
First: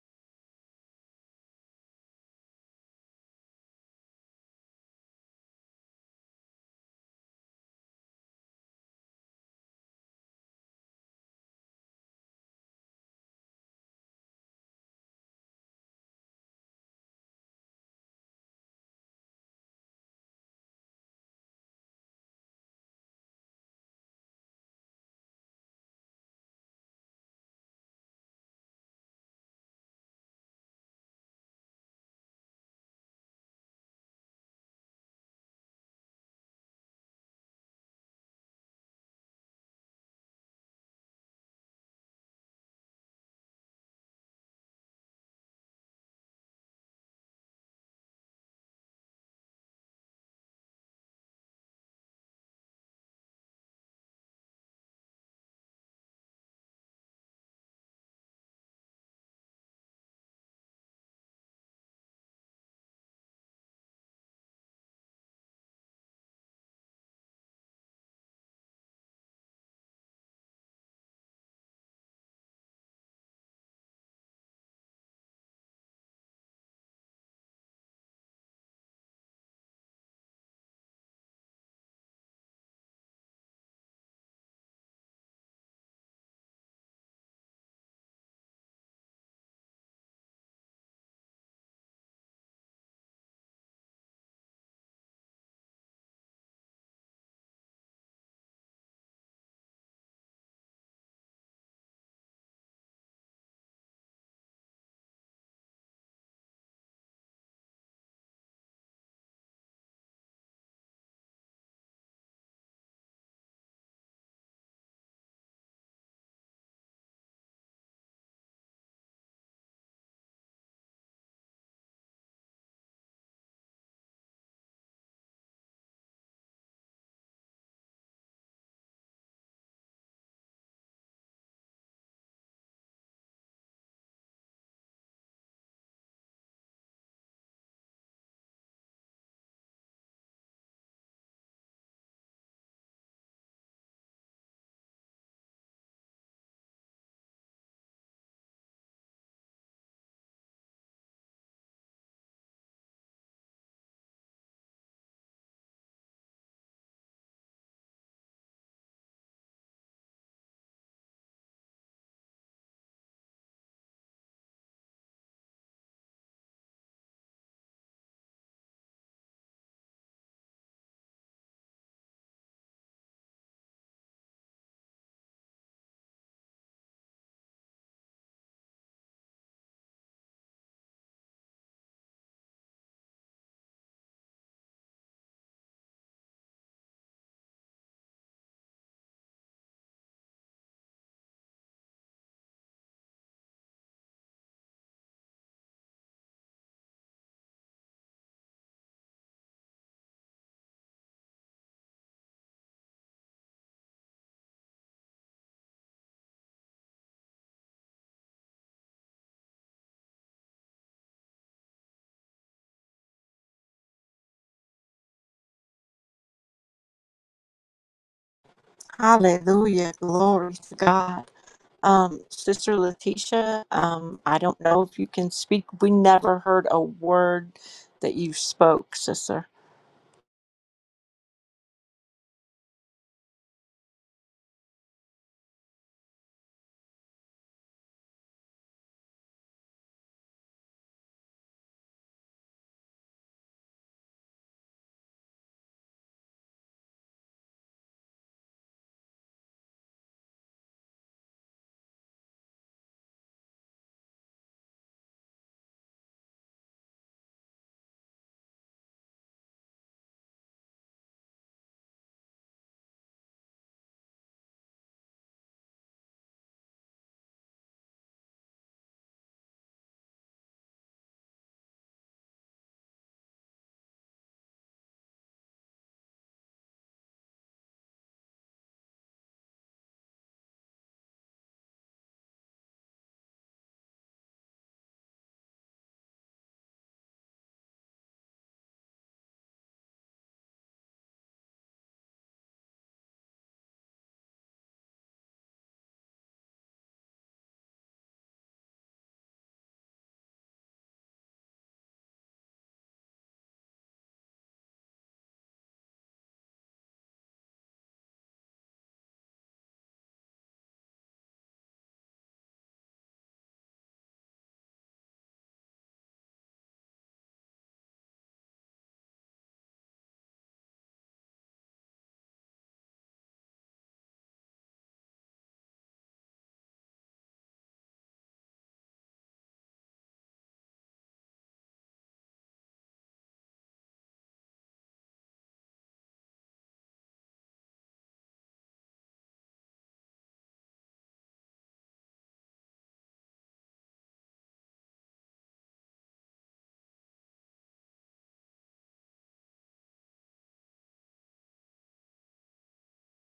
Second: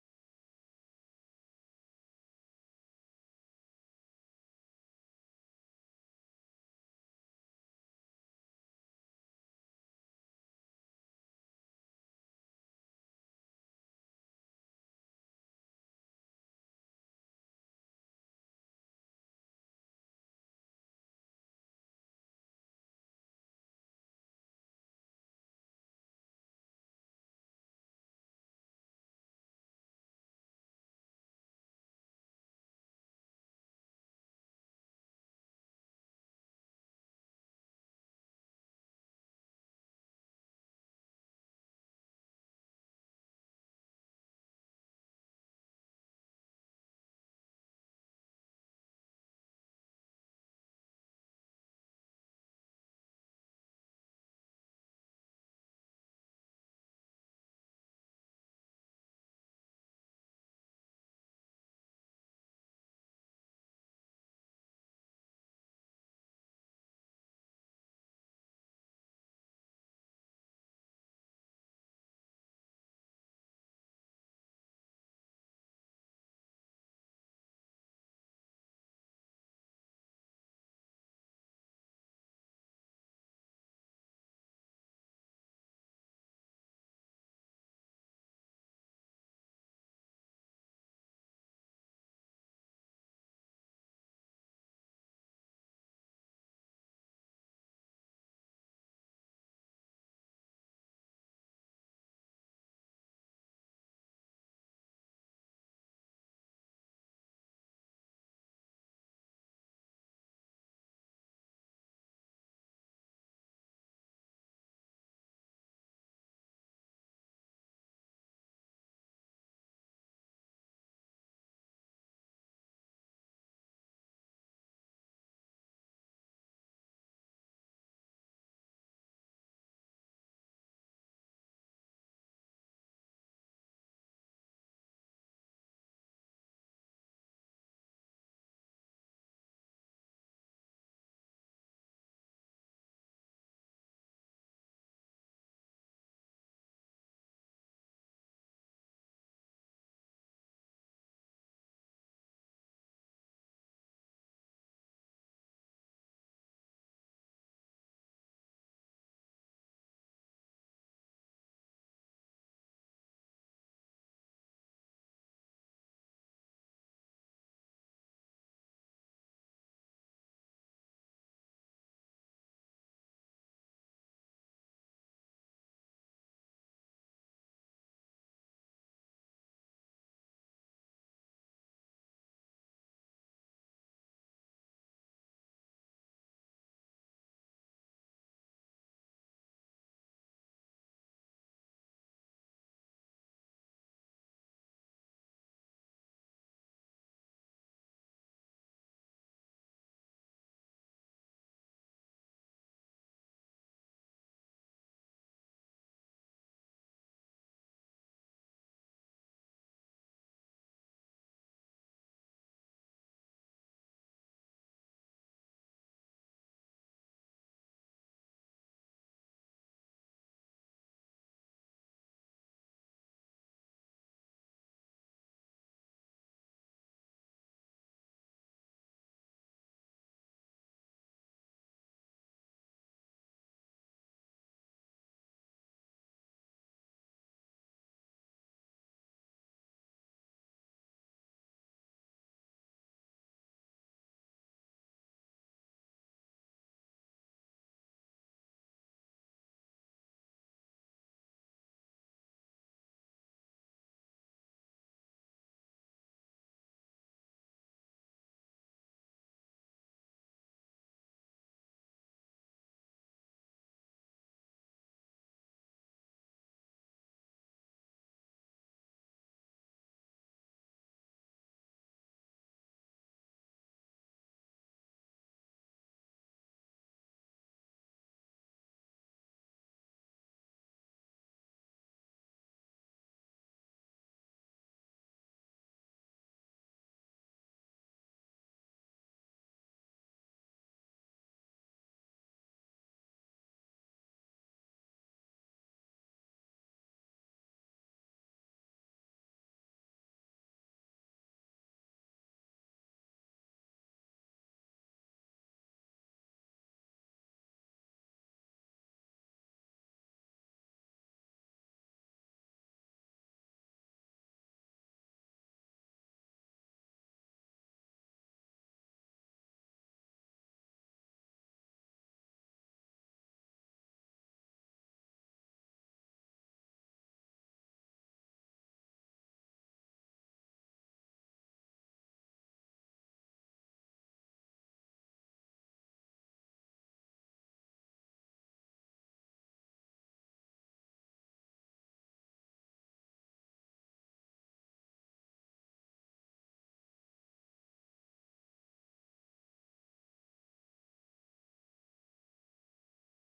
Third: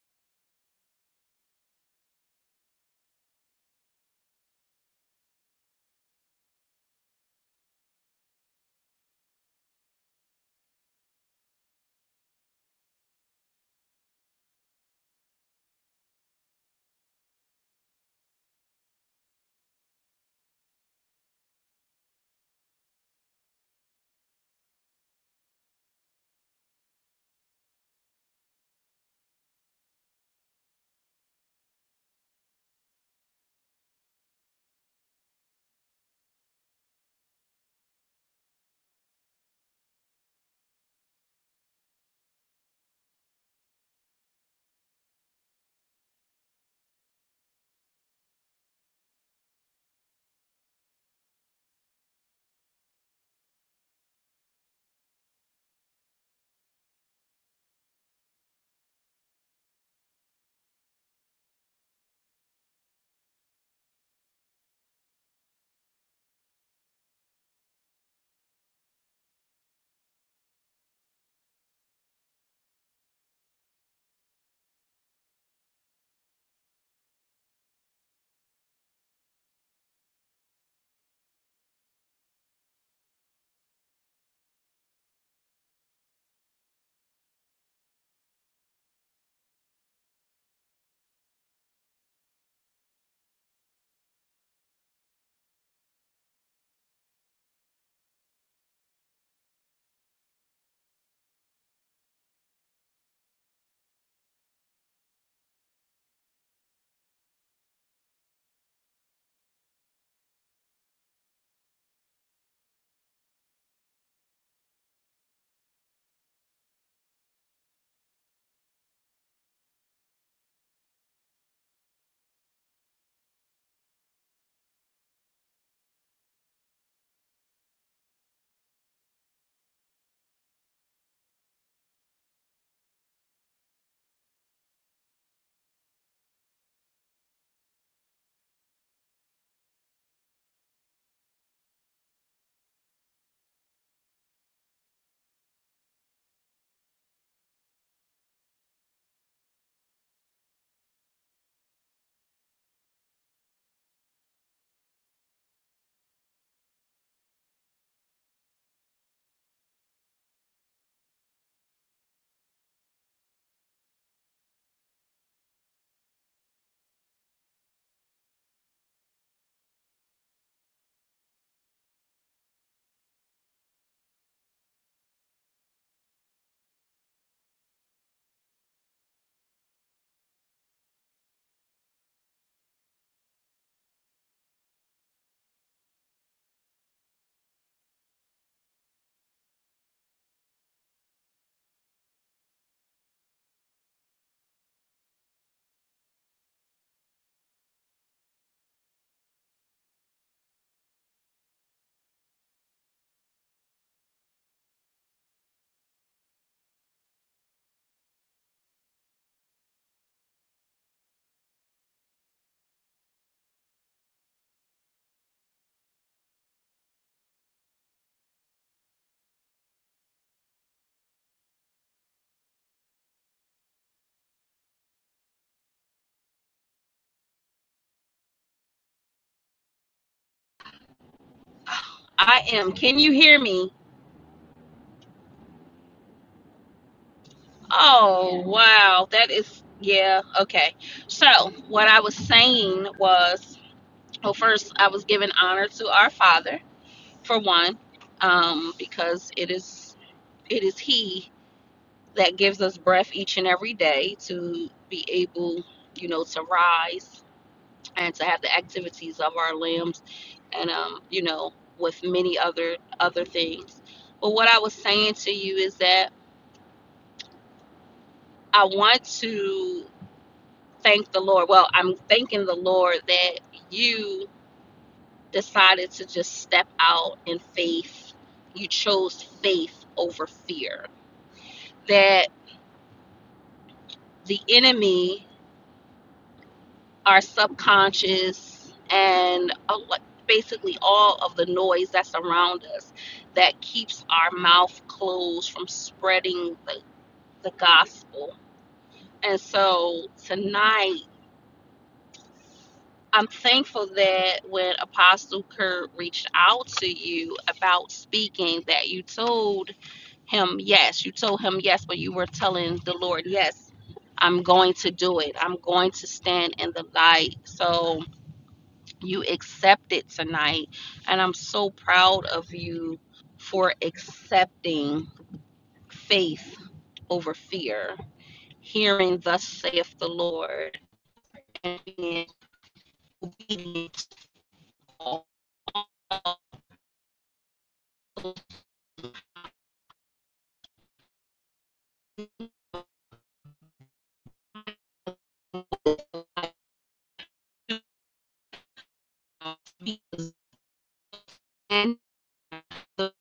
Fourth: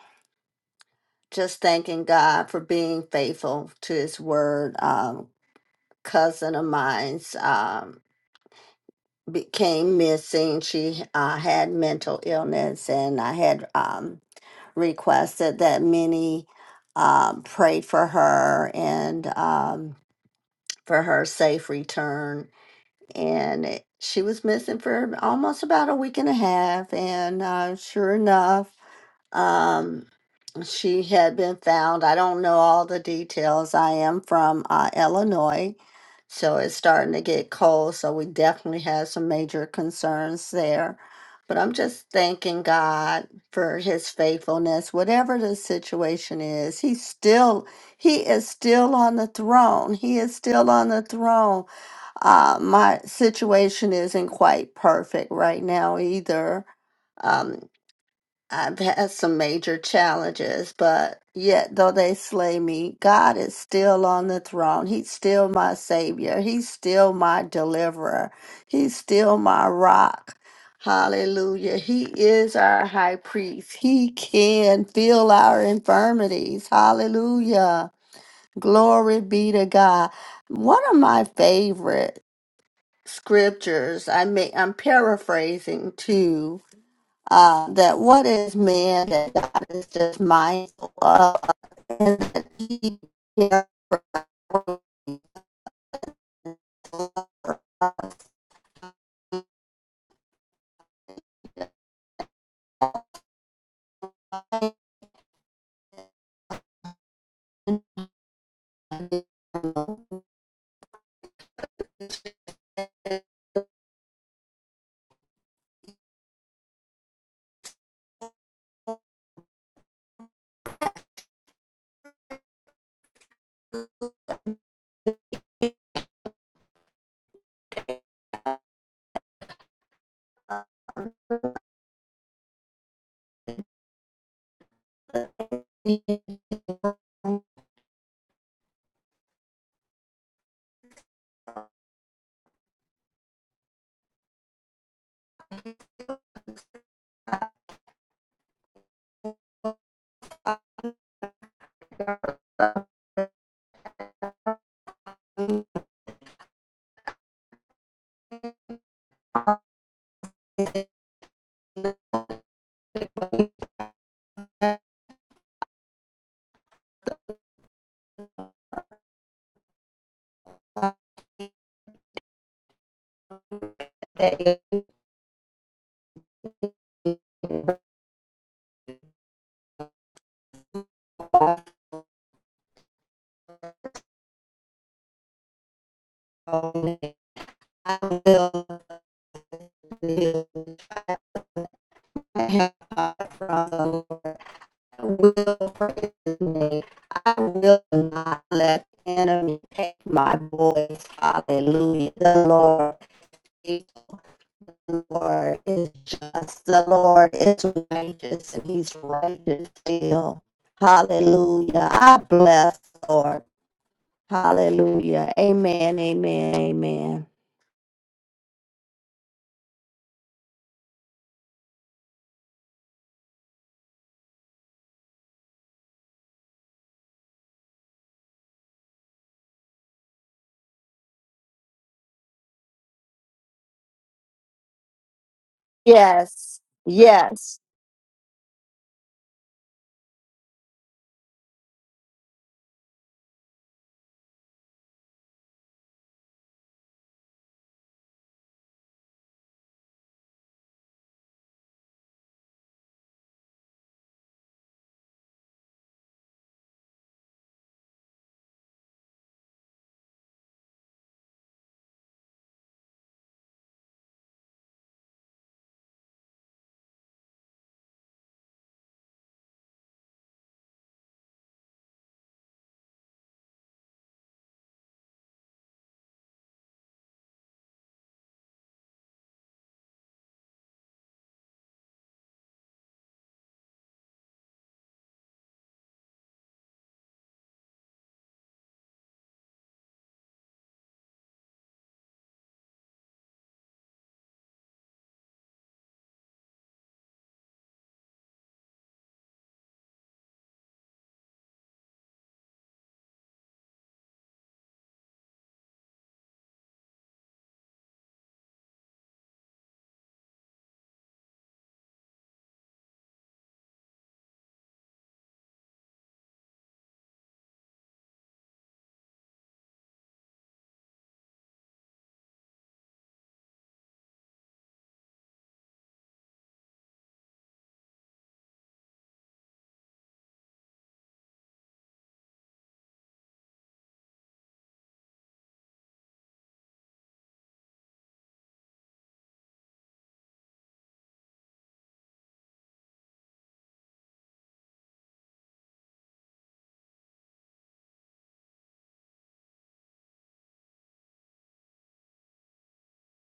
Speaker 2: just thanking God for being faithful to his word. Um, cousin of mine's um, became missing. She uh, had mental illness, and I had um, requested that many um, pray for her and um, for her safe return and it, she was missing for almost about a week and a half and uh, sure enough um, she had been found i don't know all the details i am from uh, illinois so it's starting to get cold so we definitely have some major concerns there but i'm just thanking god for his faithfulness whatever the situation is he's still he is still on the throne he is still on the throne uh, my situation isn't quite perfect right now either. Um, I've had some major challenges, but yet though they slay me, God is still on the throne. He's still my savior. He's still my deliverer. He's still my rock. Hallelujah. He is our high priest. He can feel our infirmities. Hallelujah. Glory be to God. One of my favorites scriptures. I may I'm paraphrasing too. Uh, that what is man that God is just mindful of, and that He cares for him. uh, That He knows that he is wrong, and I will do. I have heart from the Lord. I will praise His name. I will not let the enemy take my voice. Hallelujah, the Lord. faithful. The Lord is just. The Lord is righteous and he's righteous still. Hallelujah. I bless the Lord. Hallelujah. Amen. Amen. Amen.
Speaker 1: Hallelujah. Glory to God. Um, Sister Letitia, um, I don't know if you can speak. We never heard a word that you spoke, Sister.
Speaker 3: I am. Can you hear me?
Speaker 2: Yes. Yes.
Speaker 3: Oh, wow. That is, yeah, okay. So, what I was saying was, well, first, I was giving honor to our Father, for one, um, because it is it is He that gives us breath each and every day to be able, you know, to rise and to have the activities of our limbs, and um, you know, with many other other things. But what I was saying to you is that I want to thank the Lord. Well, I'm thanking the Lord that you decided to just step out in faith. You chose faith over fear. That the enemy, our subconscious, and a lo- basically all of the noise that's around us that keeps our mouth closed from spreading the, the gospel. And so tonight, I'm thankful that when Apostle Kurt reached out to you about speaking, that you told him yes. You told him yes, but you were telling the Lord, yes, I'm going to do it. I'm going to stand in the light. So you accepted tonight. And I'm so proud of you for accepting faith over fear, hearing, Thus saith the Lord, and being obedient to all uh, because then the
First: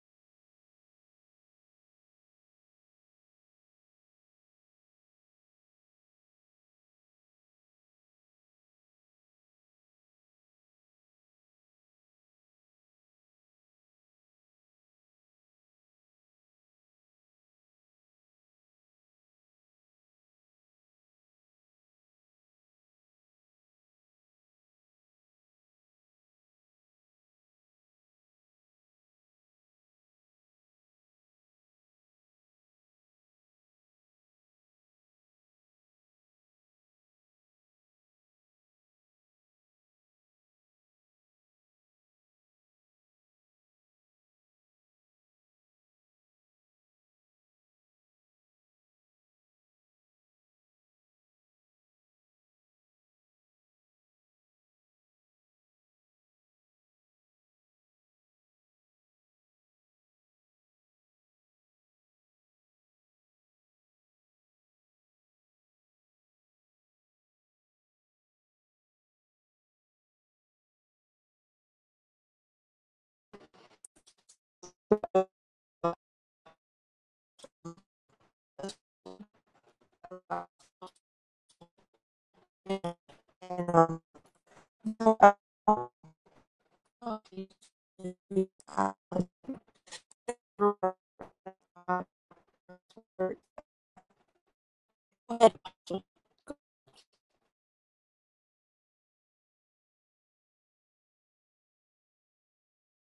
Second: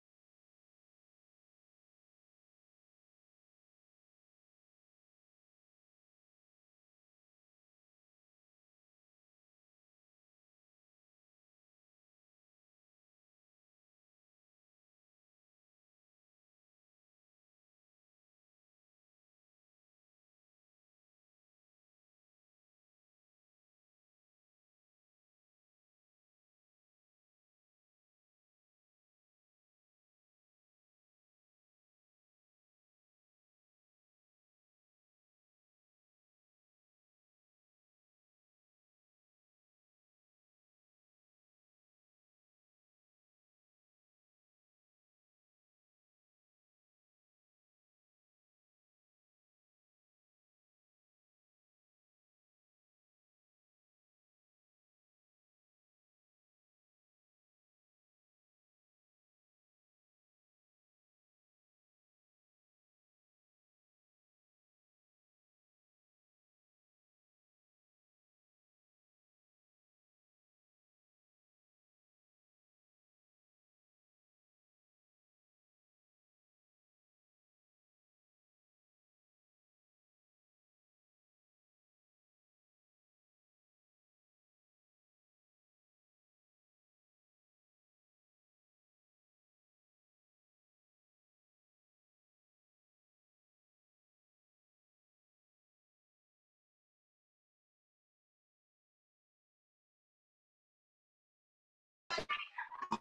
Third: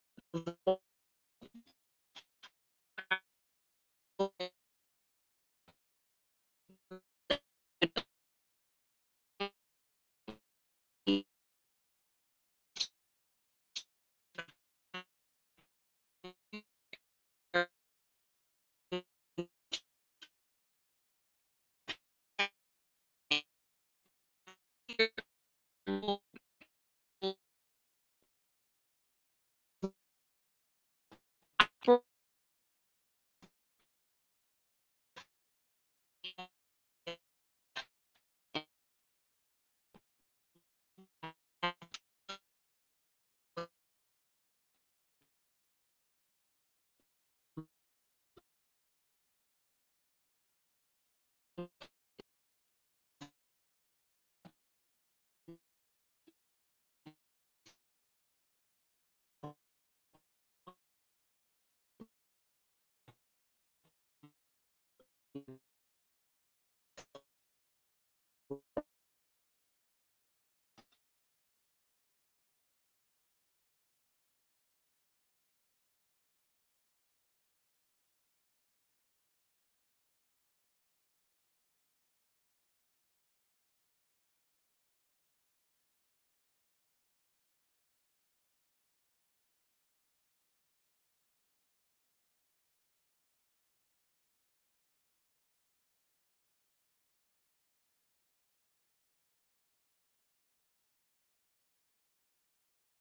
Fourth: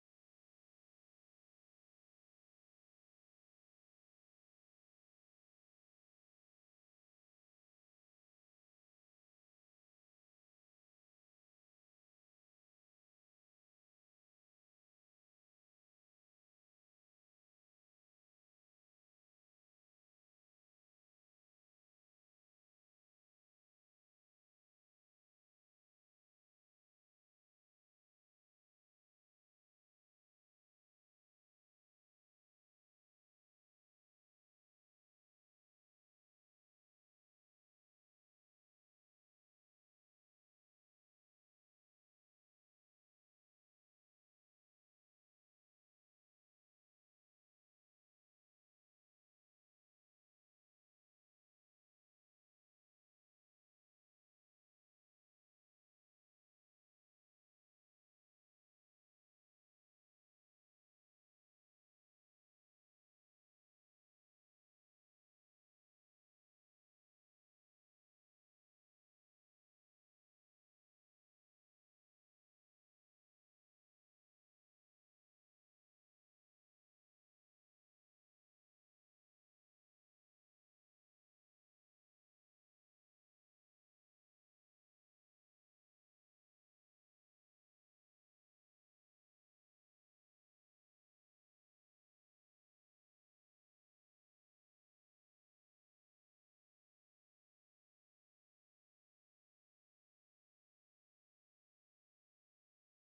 Speaker 1: Um,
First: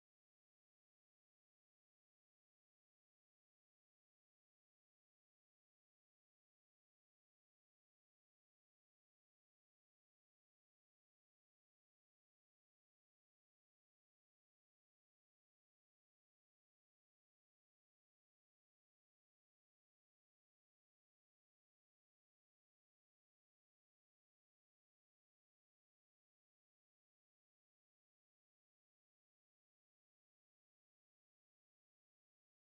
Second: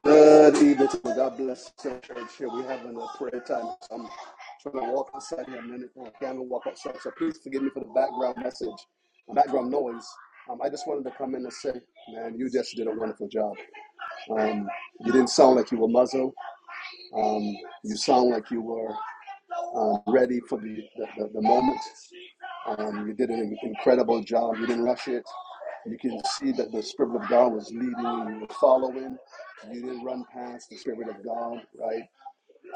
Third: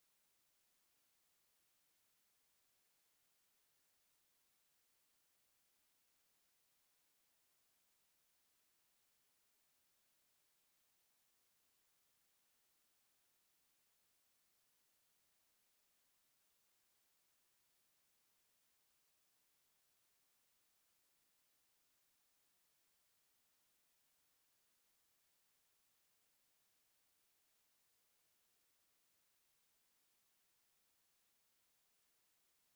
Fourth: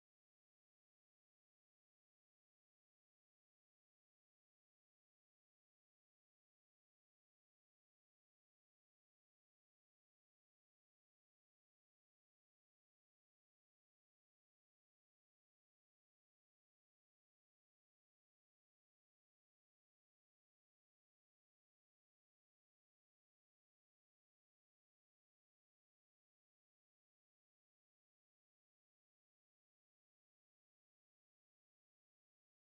Speaker 4: Good evening. to you. God bless the church here. We're having a prayer time. So I'm trying to walk outside here a minute. I can't walk outside. So please forgive me for the background message, background noise. Um, I just wanted to come in and say, man, you just did a wonderful job. Um, you didn't sound like you were muzzled. Um, you sound like you were um, ready for the, the, the, the moment. Um, you did an incredible job. You didn't rush it. You can see that the Spirit of God was leading you, you were following. You didn't run past the Spirit of God, right?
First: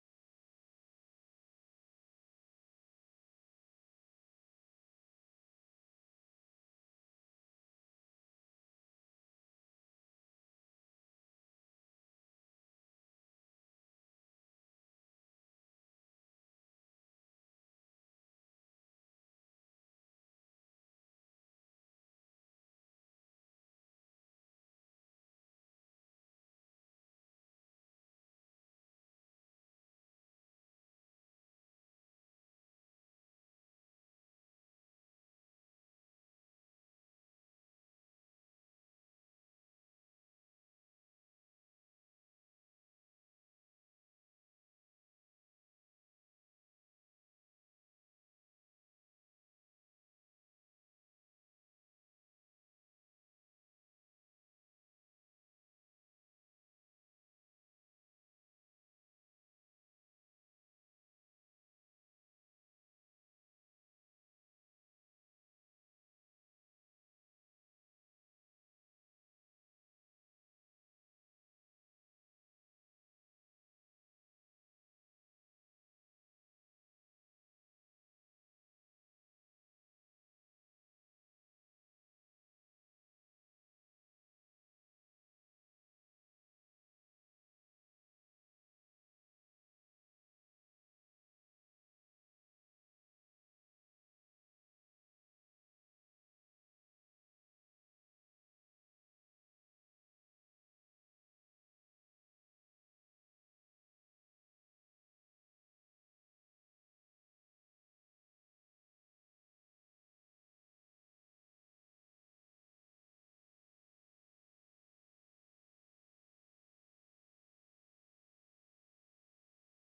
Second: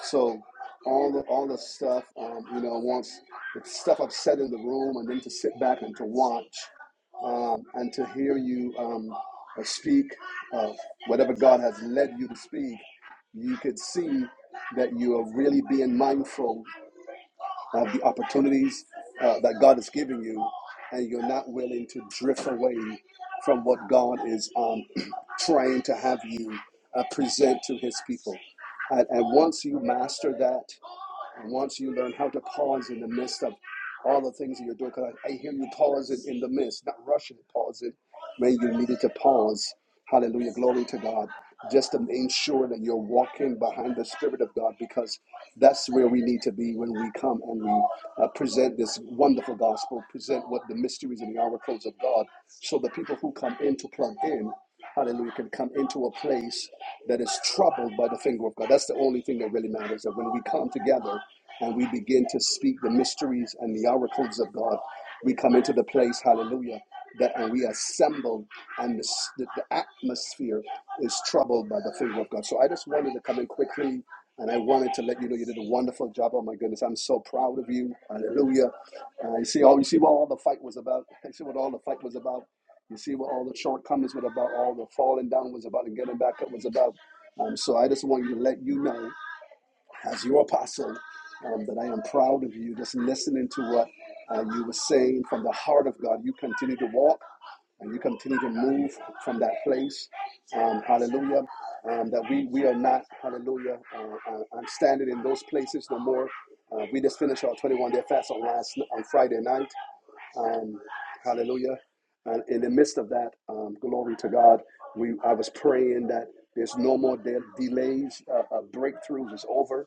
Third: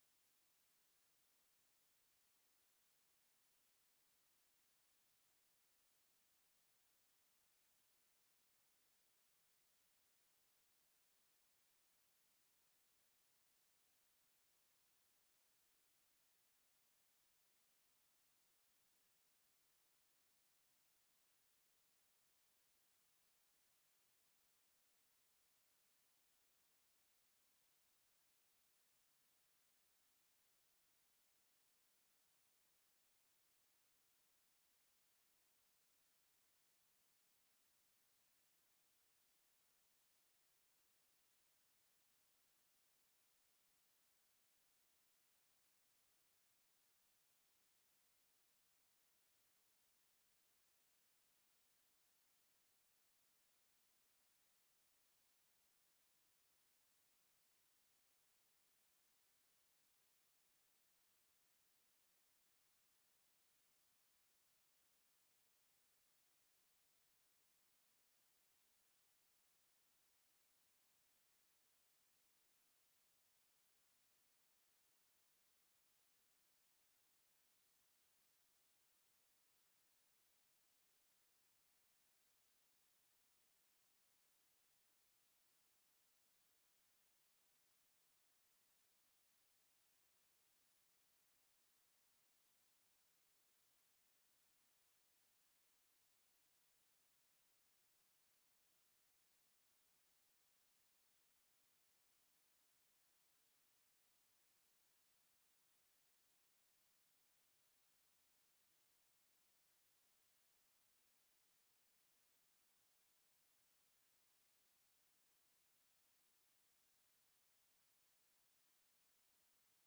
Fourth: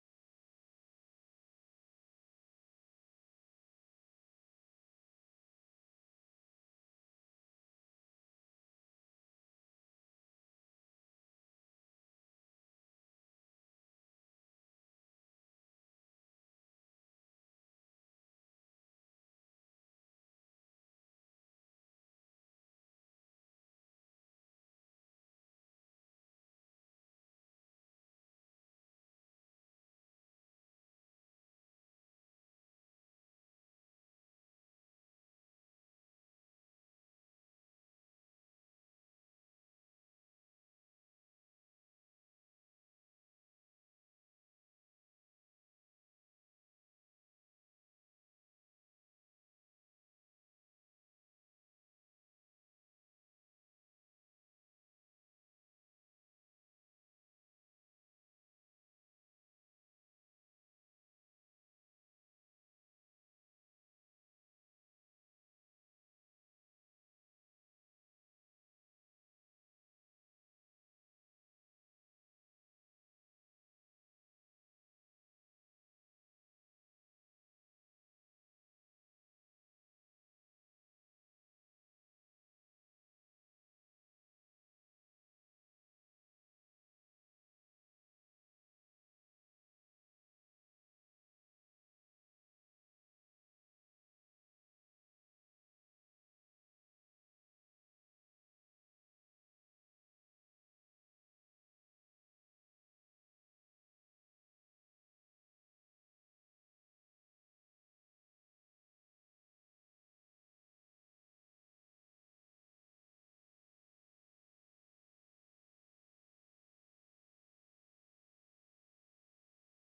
Speaker 4: So all the all the stuff, um, you know, once the stuff upset in the room, and then to sit back and to watch, um, and to hear you um, uh, speak uh, whatever God has led you to speak, you could see that you are really being mindful of the opportunities uh, that God is giving you, and you're not willing to drift away from what God is um, *clears throat* trying to have you uh, present to His people. And, and once you master that, once you learn how to pause in the midst of all the things that you're doing, because I, I hear you pause it in the midst, not rushing, pause it when you needed to pause. Hallelujah. Glory to God. Just to ensure that you're walking behind the Spirit of God, because that's where we need to be when we come and we uh, present this wonderful gospel, present what the mysteries and the oracles of God, so the people who come in to plug in hallelujah, can come into a place that is troubled by the finger of God. That's the only thing that really matters. That when we come together and we begin to speak the mysteries and the oracles of God, we come into the place, hallelujah, that and we assemble, and the, s- the, the atmosphere is troubled by the finger of God. So I just wanted to come in quickly. And I wanted to let you know you did a wonderful job. Oh my goodness, I'm so proud of you. Hallelujah. Uh, you see all you see what all the fight was about. *laughs* You see what all the fight was about. You see what all the shortcomings were about, all the falling down was about, and getting back up was about. Um, so I just want you to let you know, as your apostle, um, that I am proud of you. Just listening to what uh, you were saying from the heart of God, you continue to walk and you continue to move from that place. Um, hallelujah. Um, that we, we are not, hallelujah, uh, uh, I'm standing in those places no more. Uh, we just finished our 21 day fast on last on Friday night. Um, hallelujah. And in the midst of that, um, glory to God, we I was praying that there's no more de- delays, uh, uh, breakthroughs is over.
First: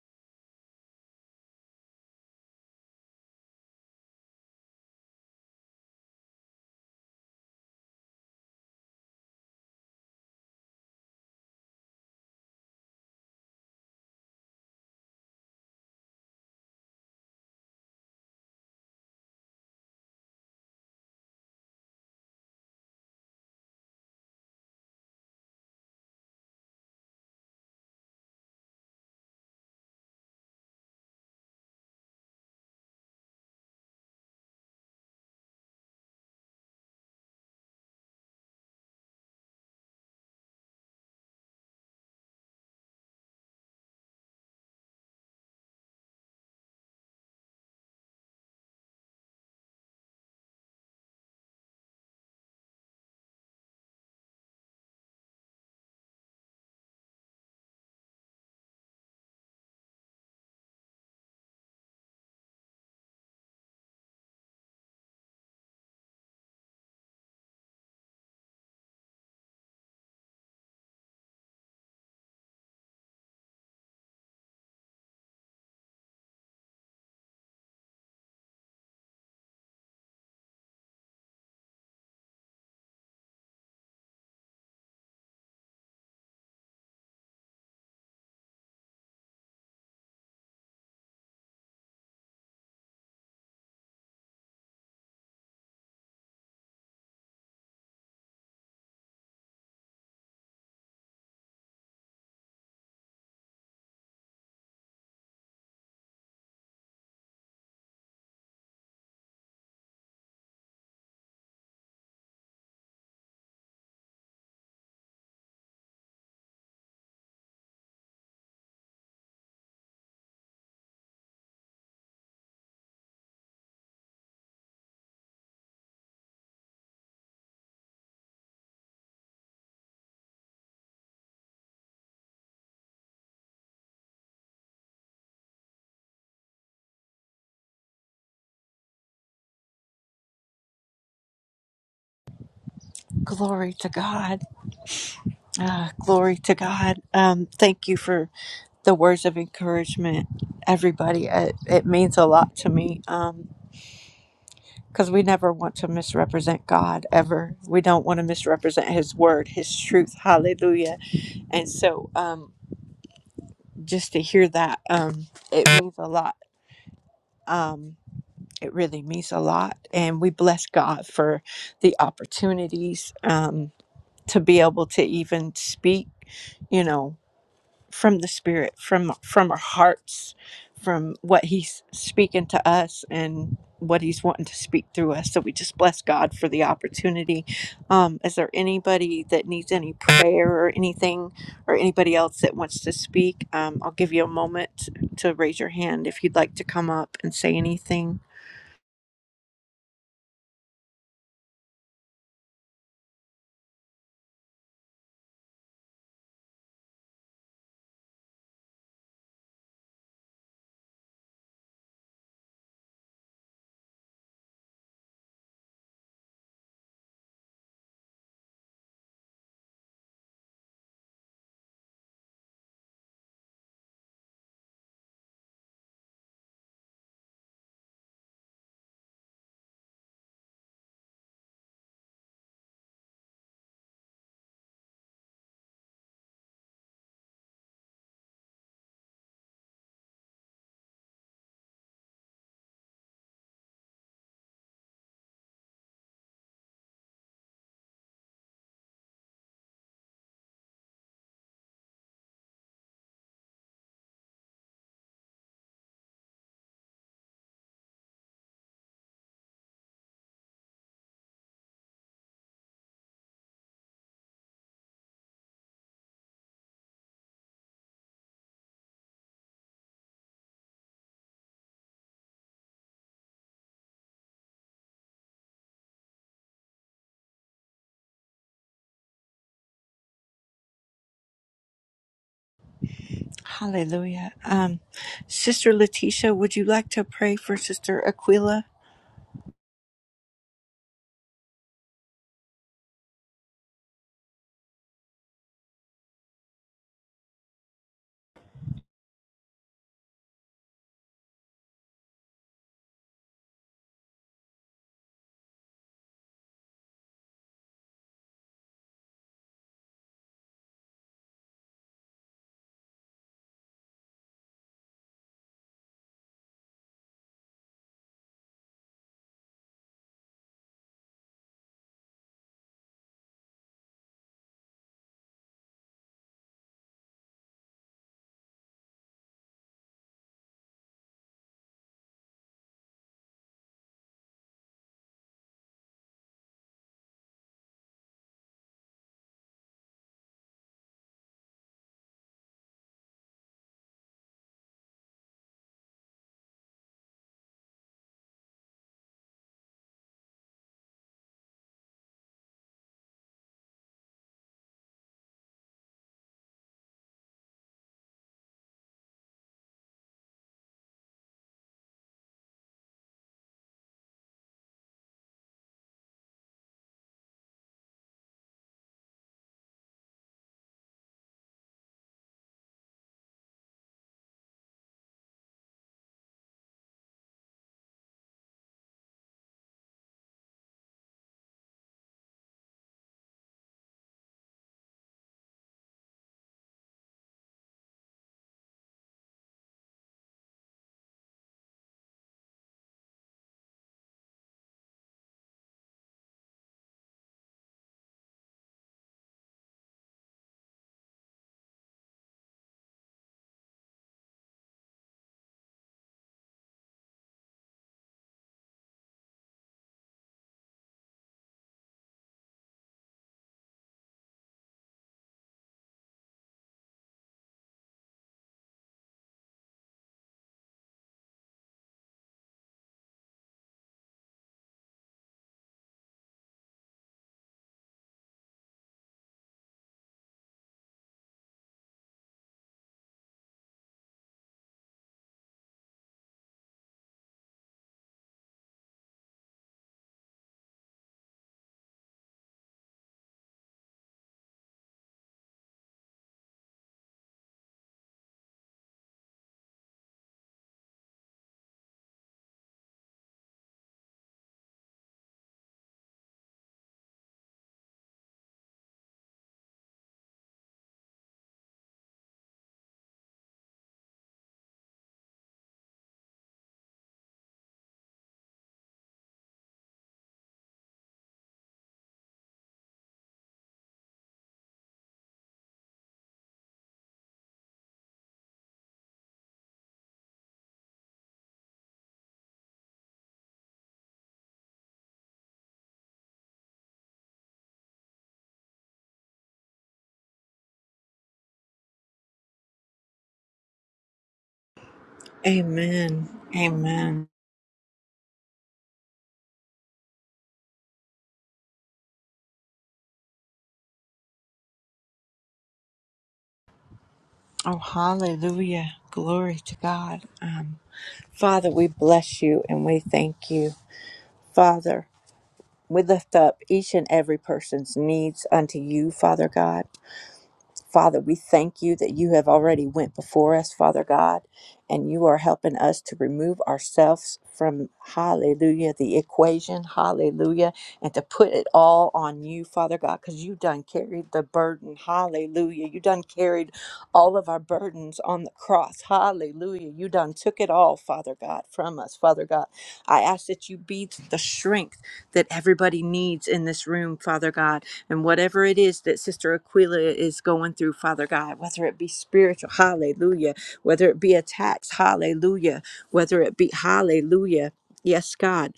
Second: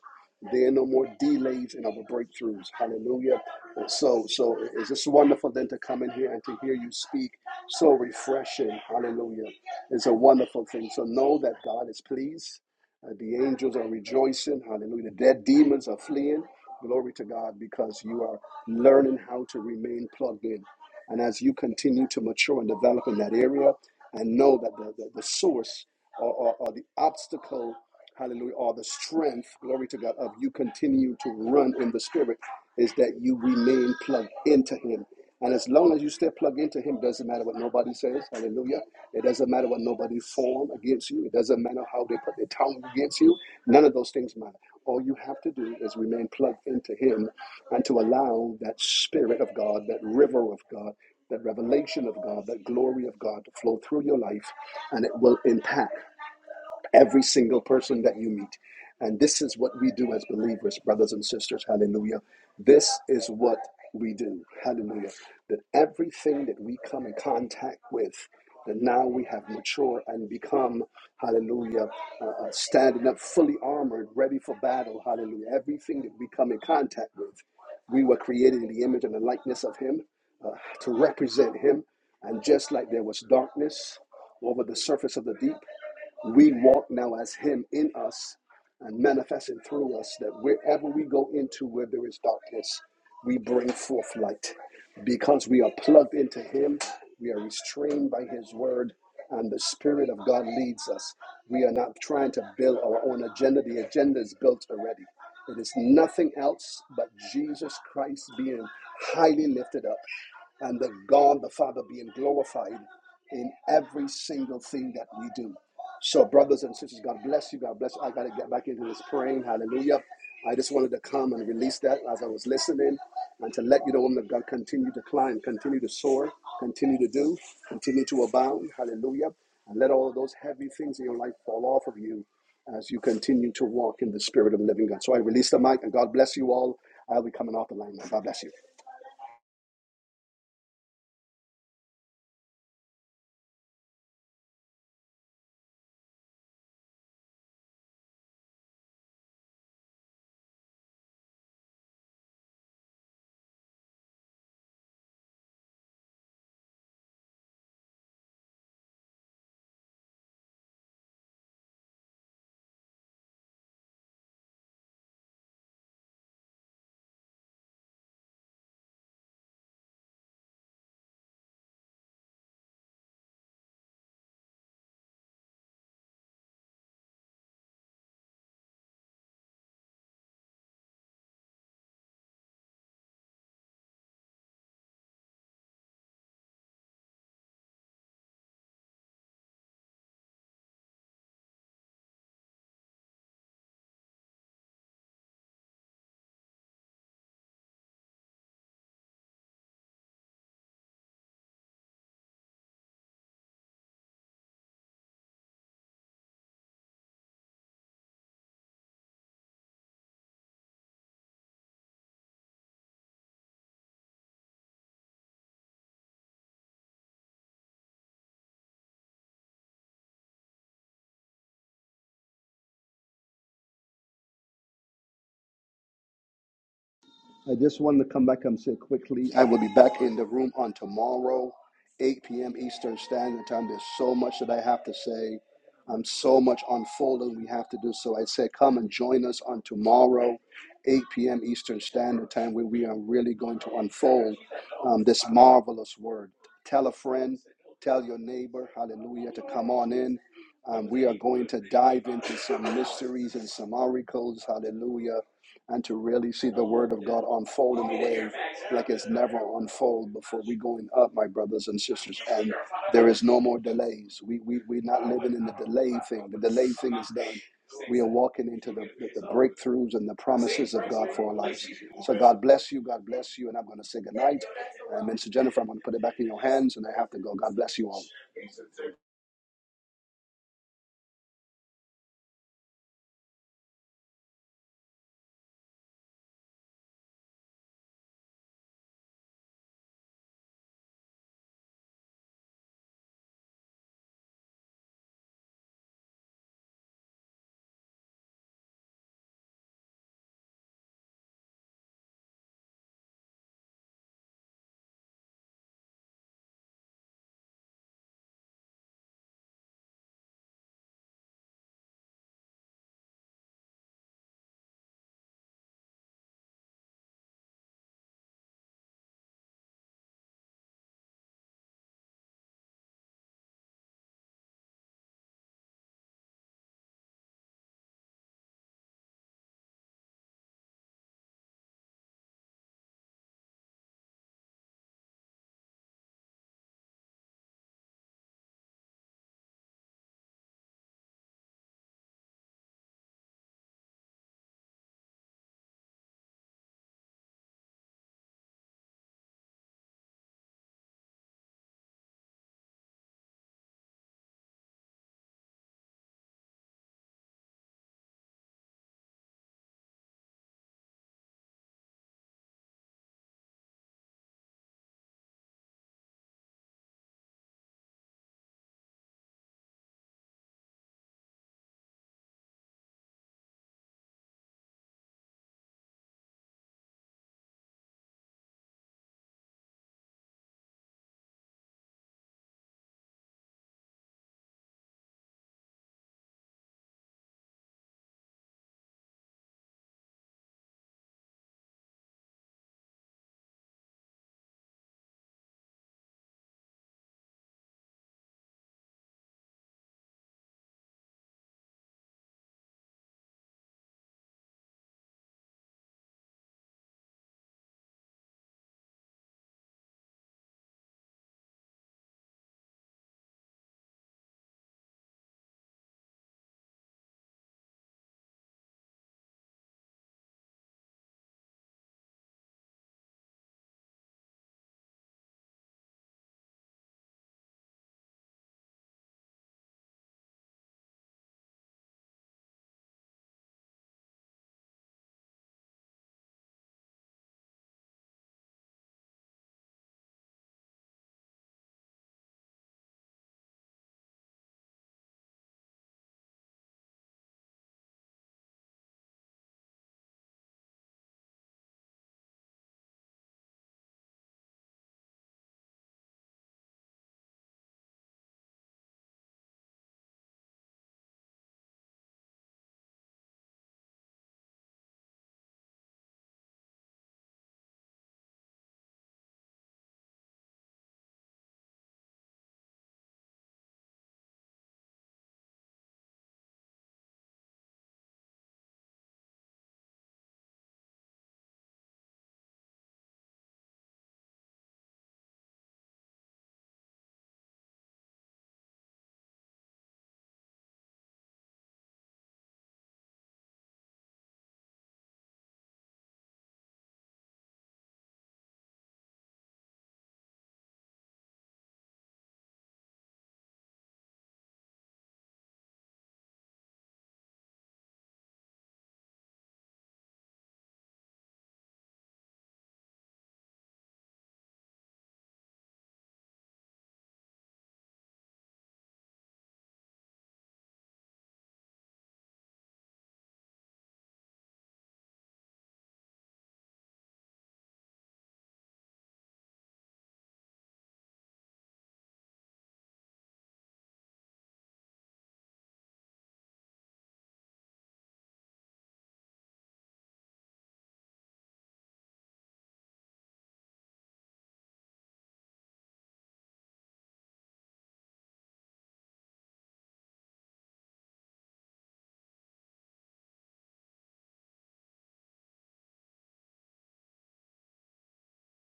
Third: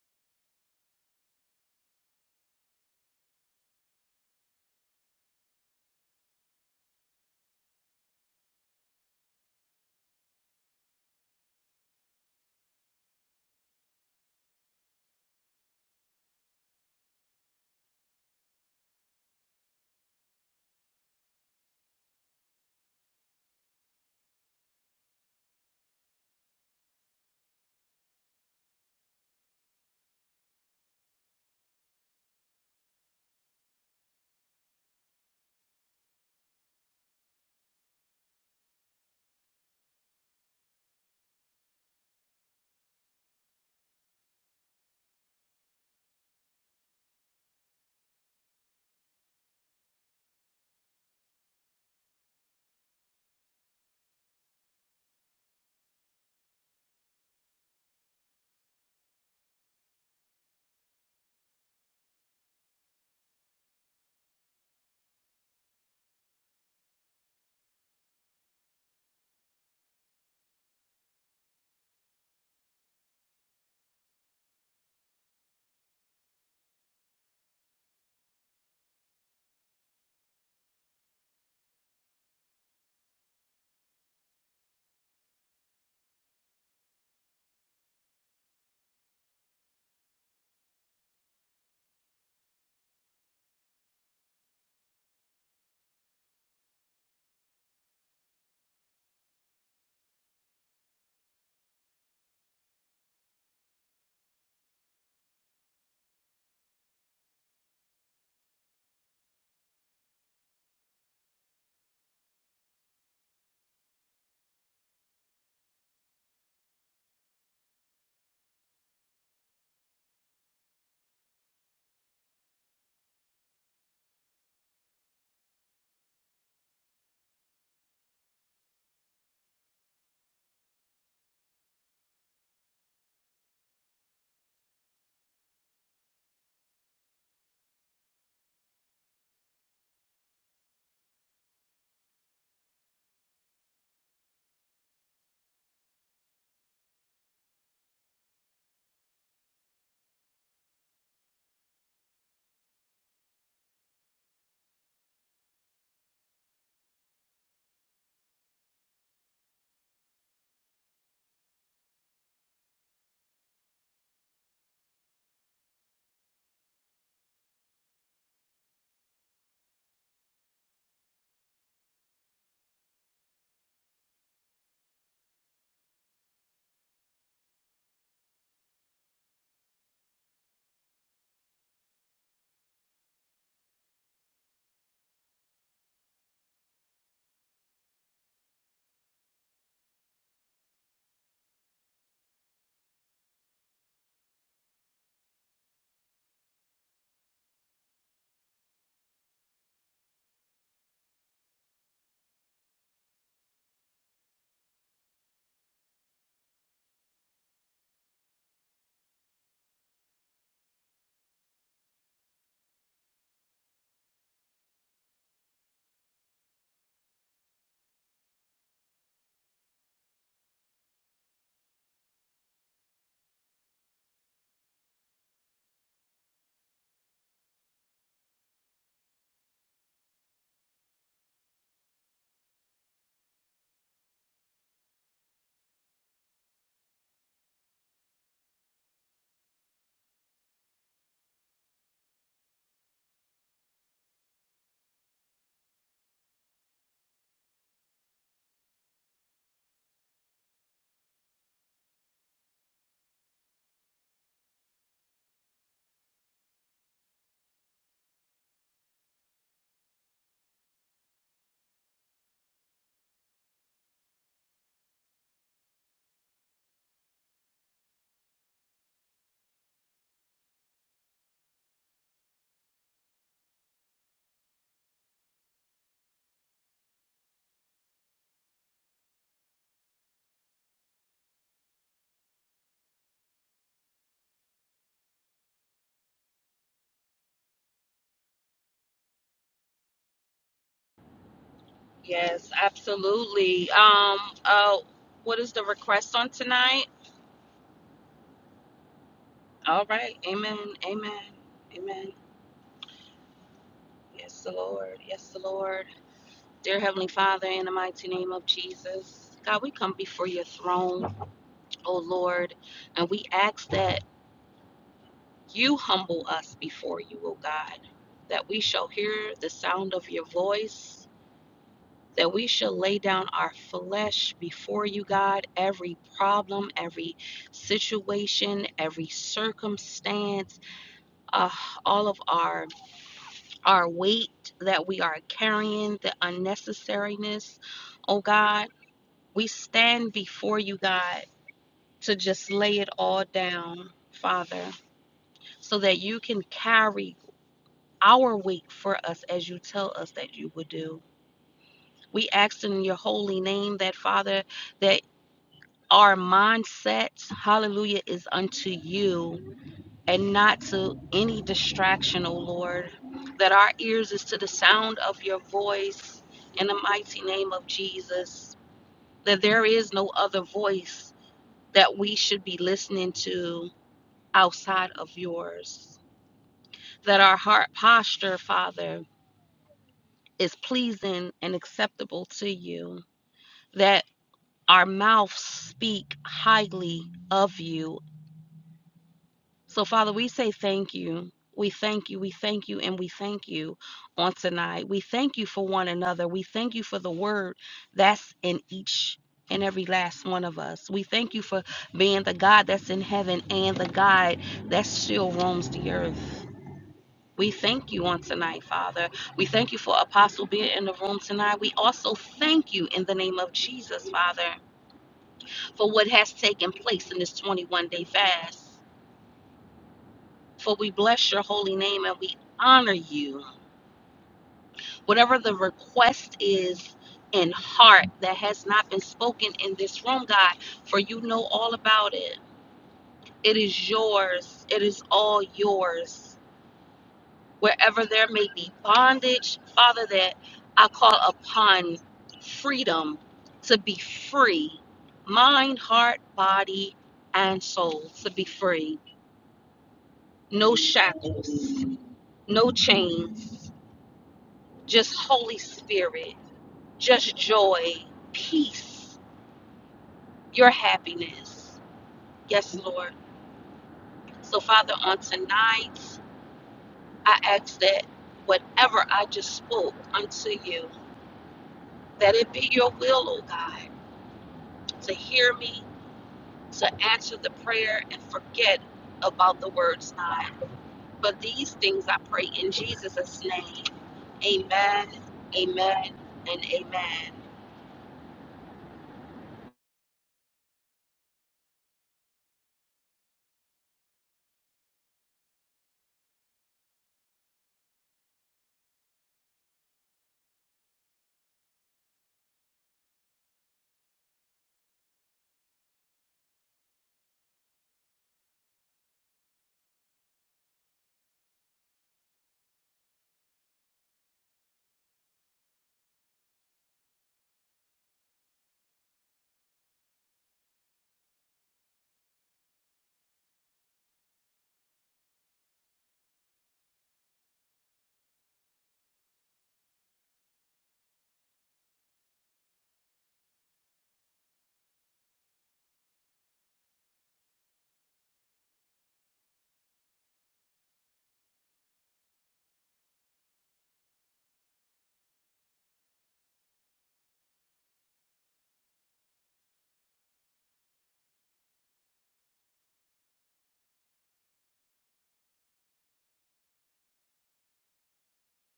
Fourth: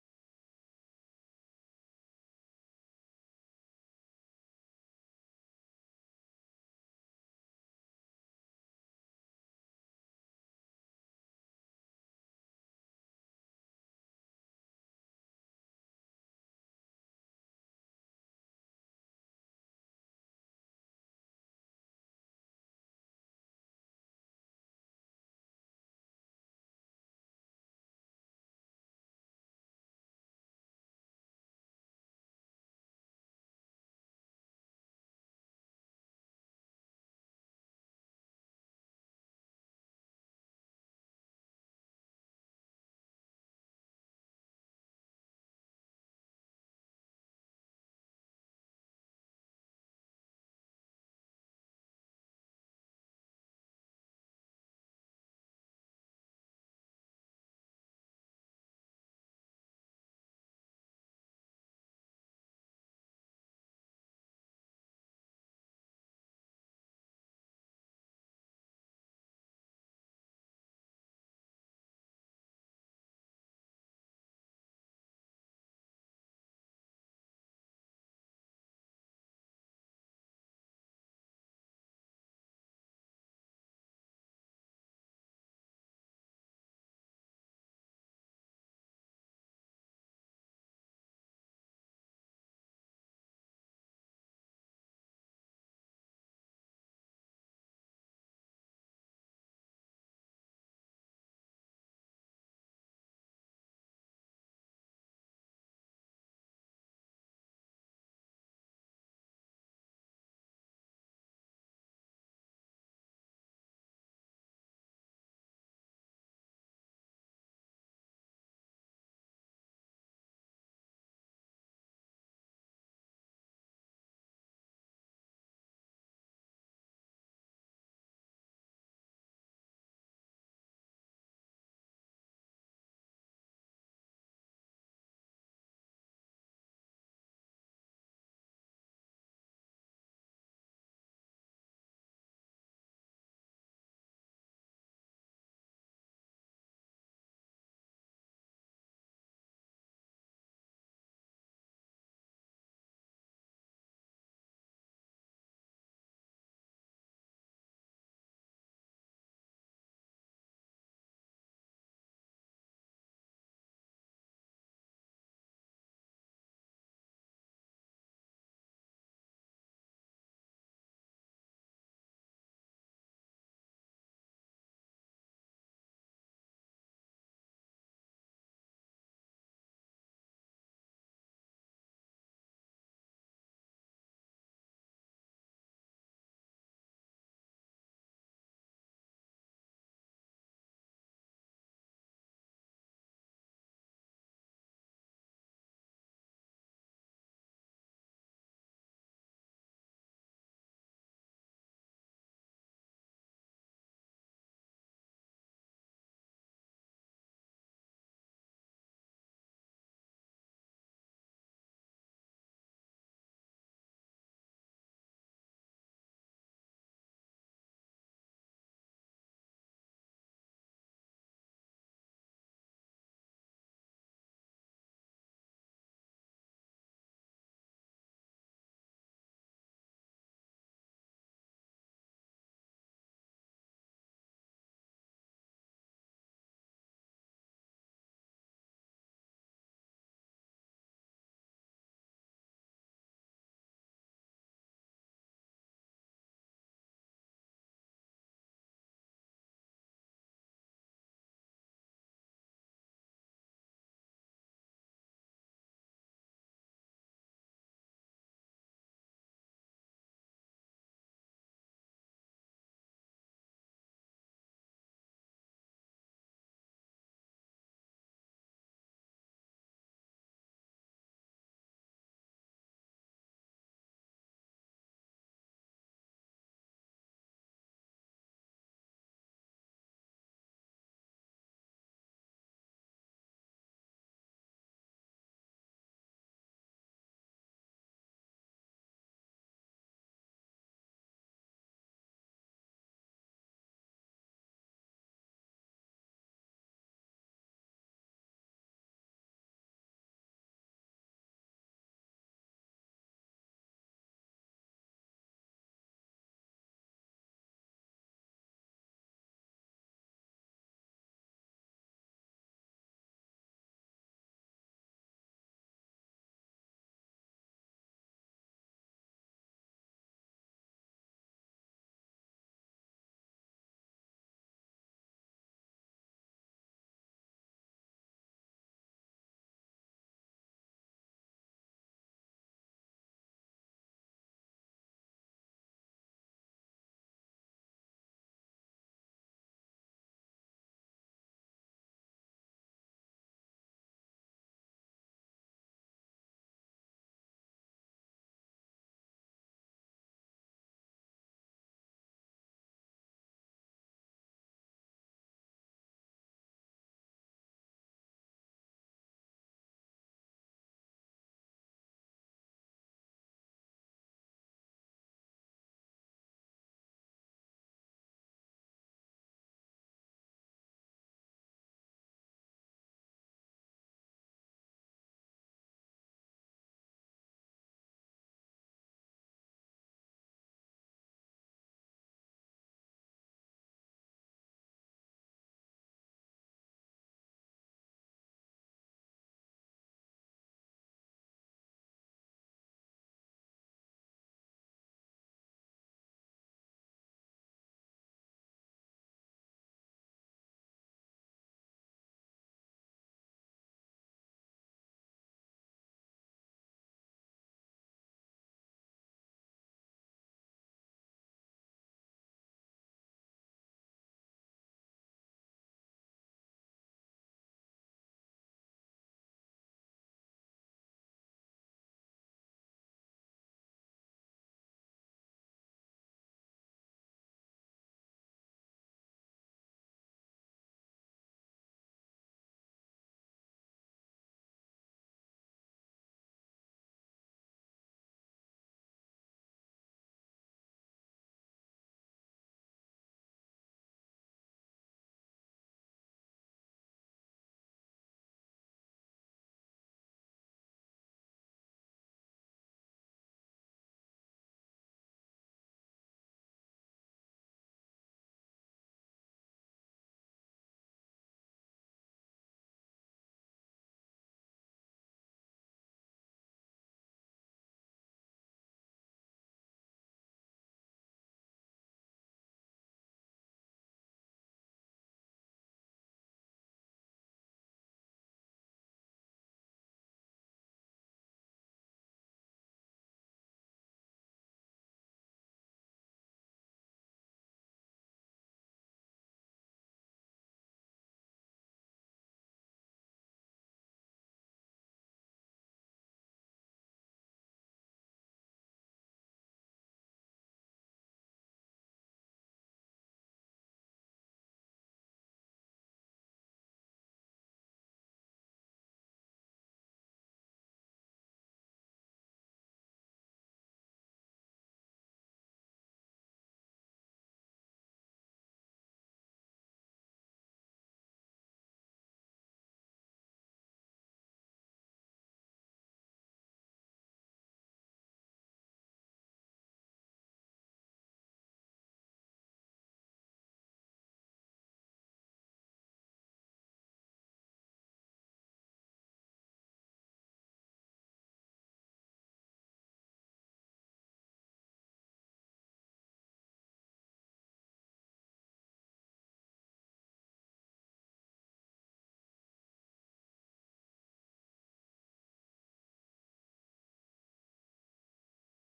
Speaker 4: There are no more delays in our breakthroughs. Hallelujah. so, so it's just wonderful then to come in here and to hear you speak. So refreshing. Hallelujah. It's a wonderful thing. So know that God is pleased. Uh, the angels are rejoicing. Hallelujah. The dead demons are fleeing. Glory to God because you are learning how to remain plugged in. And as you continue to mature and develop in that area and know that the, the, the source or, or, or the obstacle, hallelujah, or the strength, glory to God, of you continue to run in the spirit is that you remain plugged into him. And as long as you stay plugged into him, doesn't matter what nobody says, hallelujah. It doesn't matter what nobody form against you. It doesn't matter how they put their tongue against you. None of those things matter. All you have to do is remain plugged into Him and to allow that Spirit of God, that river of God, that revelation of God, that glory of God to flow through your life, and it will impact every single person that you meet. And this is what we do as believers, brothers and sisters. Hallelujah. This is what we do. Hallelujah. That everything that we come in contact with, that now we have matured and become, hallelujah, uh, uh, standing up fully armored, ready for battle. Hallelujah. Everything that we come in contact with, we were created in the image and the likeness of Him uh, to represent Him. And just like there was darkness over the surface of the deep, we walk now as Him in us and manifesting through us that wherever we go into where there is darkness, we bring forth light. Because we are plugged into Him, we are restrained by His word, and the Spirit of God leads us. We are not trying to build our own agenda, the agenda is built already. It is nothing else but Jesus Christ being highly lifted up and the God the Father being glorified in every single thing that we do. So, brothers and sisters, God bless you. God bless you. I got to get back into this praying. Hallelujah. I just wanted to come and release that as I was listening and to let you know, woman of God, continue to climb, continue to soar, continue to do, continue to abound. Hallelujah. And let all of those heavy things in your life fall off of you as you continue to walk in the spirit of the living God. So I release the mic and God bless you all. I'll be coming off the line now. God bless you.
Speaker 1: Glory to God. Ah, glory to God. Um, thank you for the words of encouragement, everybody. It, it means a lot to me. Um, because we never want to misrepresent God ever. We don't want to misrepresent His word, His truth. Hallelujah. And so, um, just to hear that, um, it means a lot. Um, it really means a lot. And we bless God for the opportunities um, to be able to even speak, you know. from the spirit from from our hearts from what he's speaking to us and what he's wanting to speak through us so we just bless god for the opportunity um is there anybody that needs any prayer or anything or anybody else that wants to speak um i'll give you a moment to raise your hand if you'd like to come up and say anything
Speaker 4: I just wanted to come back and say quickly, I will be back in the room on tomorrow, 8 p.m. Eastern Standard Time. There's so much that I have to say. I'm so much unfolding we have to do. So I say, come and join us on tomorrow, 8 p.m. Eastern Standard Time, where we are really going to unfold um, this marvelous word. Tell a friend, tell your neighbor, hallelujah, to come on in. Um, we are going to dive into some mysteries and some oracles, hallelujah and to really see the word of God unfold in a way like it's never unfold before we going up, my brothers and sisters. And there is no more delays. We we we're not living in the delay thing. The delay thing is done. We are walking into the, the, the breakthroughs and the promises of God for our lives. So God bless you. God bless you. And I'm going to say good night. And Minister Jennifer, I'm going to put it back in your hands and I have to go. God bless you all.
Speaker 1: hallelujah um sister letitia would you like to pray for sister aquila
Speaker 3: Yes, absolutely. Um, uh, what is the request on tonight? All right. Amen. Amen. Amen. Yes, the Lord. Yes, the Lord. Dear Heavenly Father, in the mighty name of Jesus, God, we come before your throne, O Lord, and we ask that you humble us before you, O God, that we shall hear the sound of your voice that we shall lay down our flesh before you, God. Every problem, every situation, every circumstance, uh, all of our our weight that we are carrying, the unnecessariness, oh God, we stand before you, God, to just lay it all down, Father, so that you can carry our weight for us as you tell us that you would do. We ask in your holy name that, Father, that our mindset, hallelujah, is unto you and not to any distraction, O Lord. That our ears is to the sound of your voice in the mighty name of Jesus. That there is no other voice that we should be listening to outside of yours. That our heart posture, Father, is pleasing and acceptable to you. That our mouths speak highly of you So, Father, we say thank you. We thank you. We thank you. And we thank you on tonight. We thank you for one another. We thank you for the word that's in each and every last one of us. We thank you for being the God that's in heaven and the God that still roams the earth. We thank you on tonight, Father. We thank you for Apostle being in the room tonight. We also thank you in the name of Jesus, Father, for what has taken place in this 21 day fast. For we bless your holy name and we honor you. Whatever the request is in heart that has not been spoken in this room, God, for you know all about it. It is yours, it is all yours. Wherever there may be bondage, Father, that I call upon freedom to be free mind, heart, body, and soul to be free. No shackles, no chains just Holy Spirit, just joy, peace, your happiness. Yes, Lord. So, Father, on tonight, I ask that whatever I just spoke unto you, that it be your will, O God, to hear me, to answer the prayer, and forget about the words not. But these things I pray in Jesus' name. Amen, amen, and amen.
Speaker 1: amen amen Oh, hallelujah. Glory to God. Um, Father, we bless you and we thank you. Father, we lift up each and every person's needs unto you, Father God. Father, we thank you that you have already went before us, Father God, and you are helping us to remove ourselves from hallelujah the equation, hallelujah, and to put it all on you, Father God, cuz you done carried the burden, hallelujah. You done carried all of our burdens on the cross, hallelujah. You done took it all, Father God, from us, Father God. I ask that you be the strength that everybody needs in this room, Father God. And whatever it is that Sister Aquila is going through, Father God, whether it be spiritual, hallelujah, whether it be attacks, hallelujah, whether it be, hallelujah, yes, God.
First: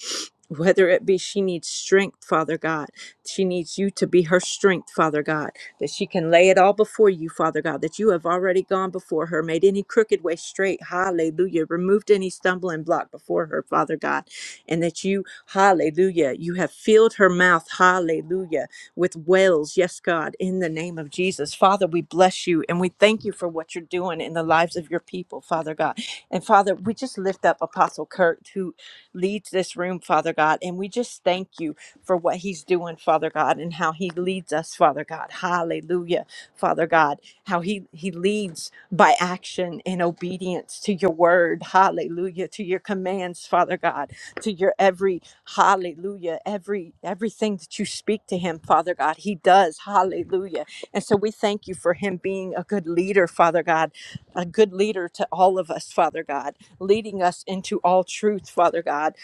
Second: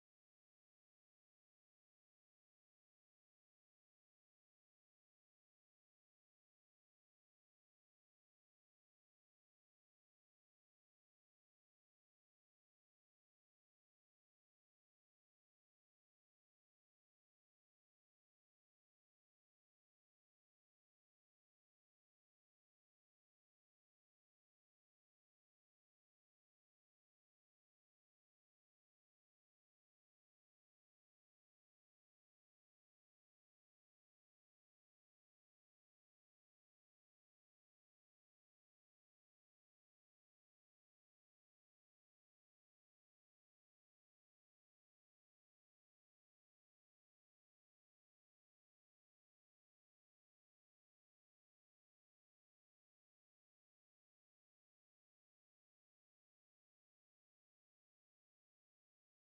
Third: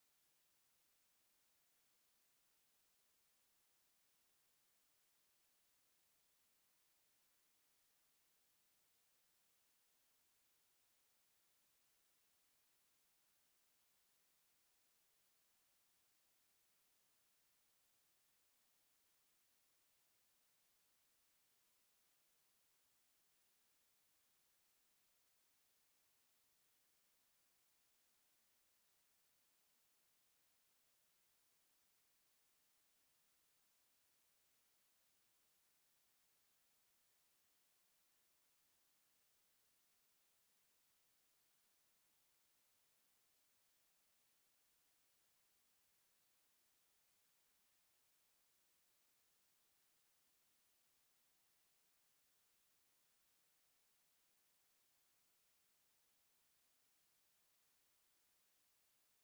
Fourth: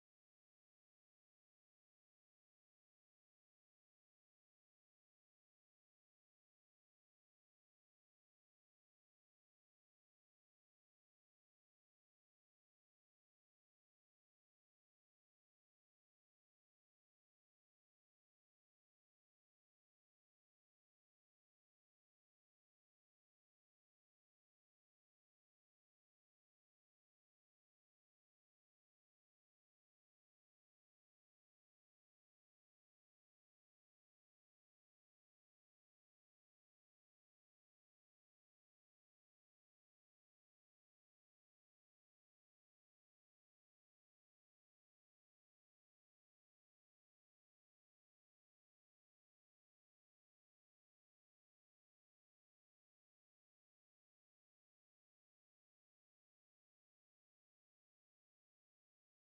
Speaker 1: Whether it be she needs strength, Father God. She needs you to be her strength, Father God that she can lay it all before you, Father God, that you have already gone before her, made any crooked way straight. Hallelujah. Removed any stumbling block before her, Father God, and that you, hallelujah, you have filled her mouth, hallelujah, with wells. Yes, God, in the name of Jesus. Father, we bless you and we thank you for what you're doing in the lives of your people, Father God. And Father, we just lift up Apostle Kurt, who leads this room, Father God, and we just thank you for what he's doing, Father God, and how he leads us, Father God. Hallelujah, Father God, how he, he leads by action in obedience to your word. Hallelujah, to your commands, Father God, to your every hallelujah, every everything that you speak to him, Father God, he does. Hallelujah. Hallelujah. And so we thank you for him being a good leader, Father God, a good leader to all of us, Father God, leading us into all truth, Father God.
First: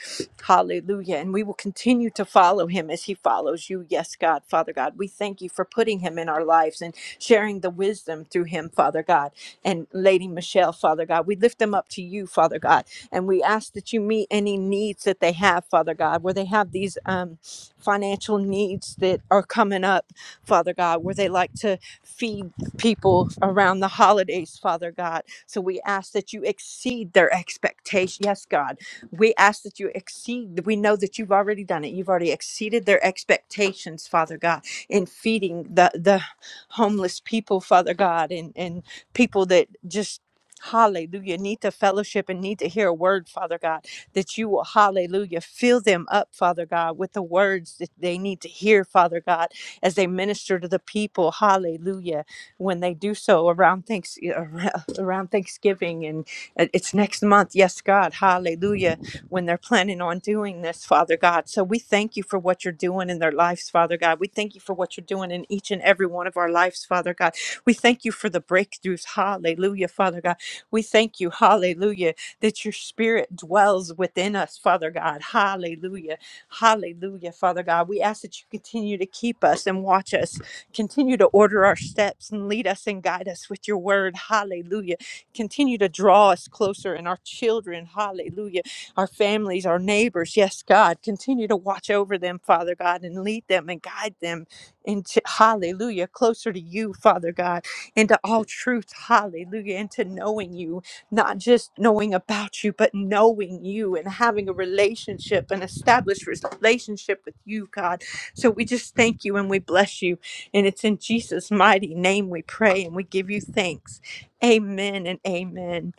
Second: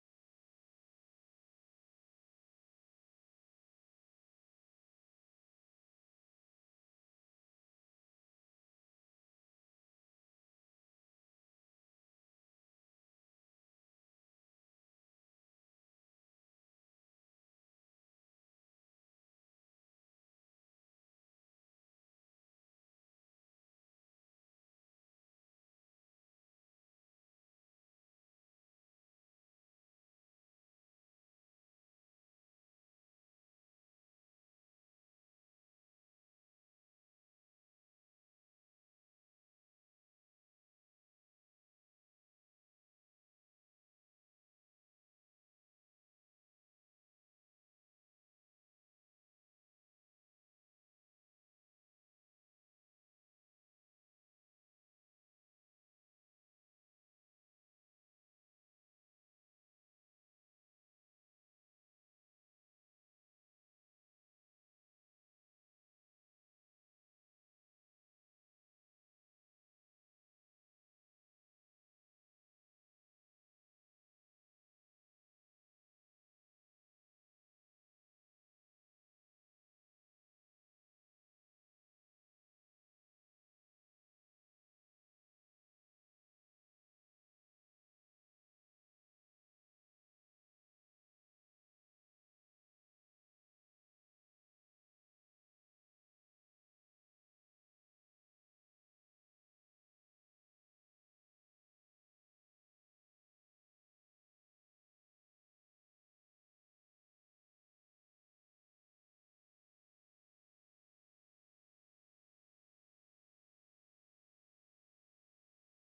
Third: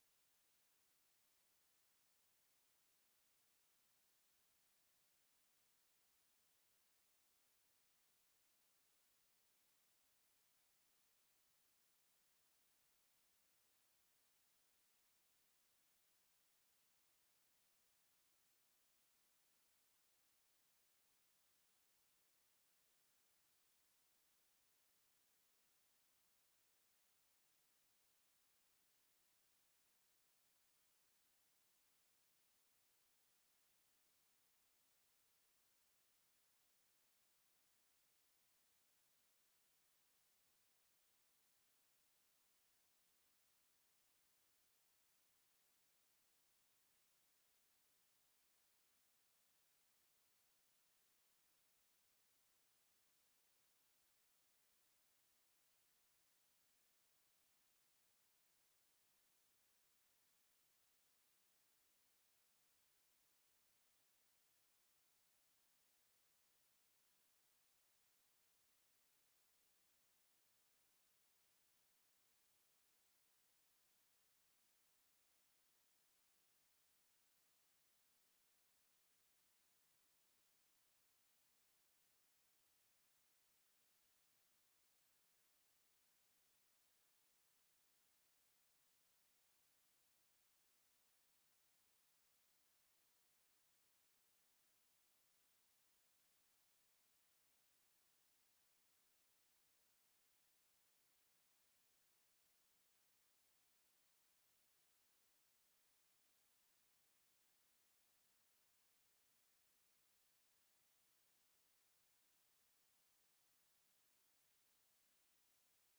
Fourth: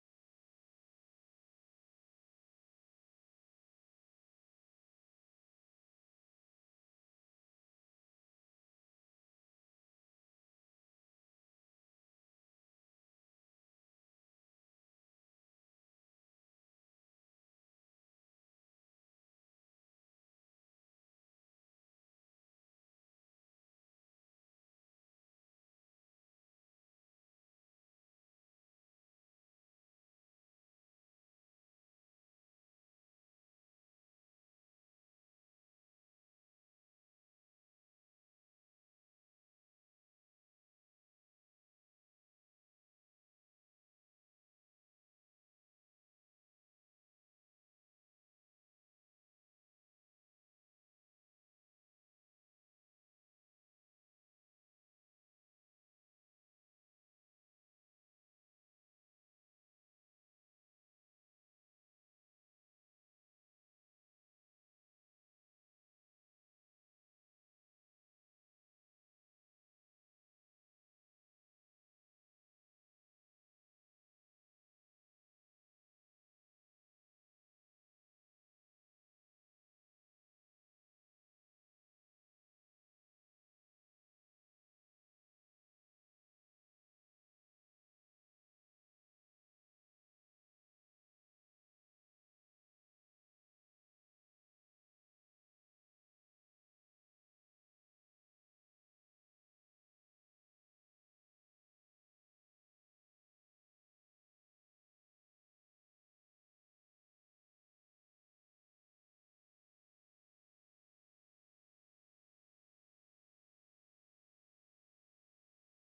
Speaker 1: Hallelujah. And we will continue to follow him as he follows you. Yes, God, Father God. We thank you for putting him in our lives and sharing the wisdom through him, Father God. And Lady Michelle, Father God, we lift them up to you, Father God. And we ask that you meet any needs that they have, Father God, where they have these um, financial needs that are coming up. Father God, where they like to feed people around the holidays, Father God. So we ask that you exceed their expectation. Yes, God. We ask that you exceed. We know that you've already done it. You've already exceeded their expectations, Father God, in feeding the the homeless people, Father God, and and people that just Hallelujah. Need to fellowship and need to hear a word, Father God, that you will, hallelujah, fill them up, Father God, with the words that they need to hear, Father God, as they minister to the people. Hallelujah. When they do so around thanks *laughs* around Thanksgiving and uh, it's next month. Yes, God. Hallelujah. When they're planning on doing this, Father God. So we thank you for what you're doing in their lives, Father God. We thank you for what you're doing in each and every one of our lives, Father God. We thank you for the breakthroughs. Hallelujah, Father God. We thank you, hallelujah, that your spirit dwells within us, Father God. Hallelujah. Hallelujah, Father God. We ask that you continue to keep us and watch us, continue to order our steps and lead us and guide us with your word. Hallelujah. Continue to draw us closer and our children. Hallelujah. Our families, our neighbors. Yes, God. Continue to watch over them, Father God, and lead them and guide them into hallelujah closer to you father god into all truth hallelujah into knowing you not just knowing about you, but knowing you and having a relationship and established relationship with you, God. So we just thank you and we bless you. And it's in Jesus' mighty name we pray and we give you thanks. Amen and amen.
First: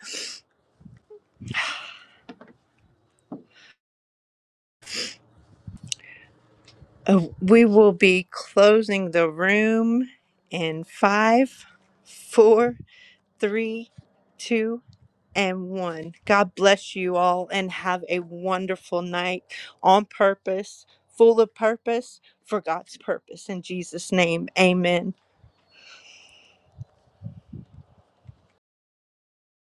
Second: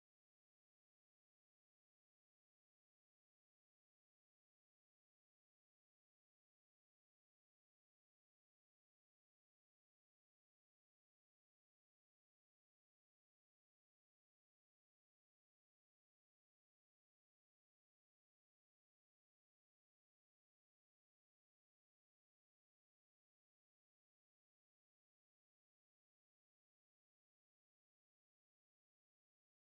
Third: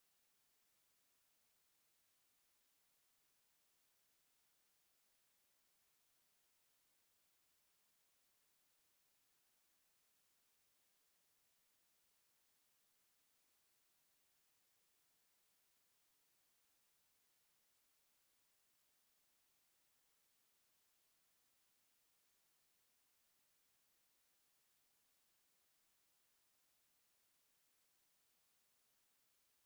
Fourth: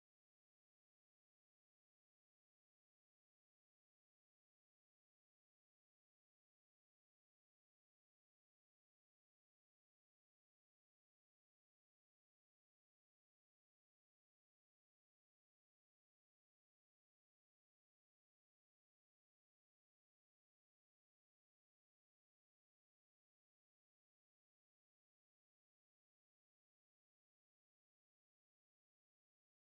Speaker 1: Uh, we will be closing the room in five, four, three, two, and one. God bless you all and have a wonderful night on purpose, full of purpose for God's purpose. In Jesus' name, amen.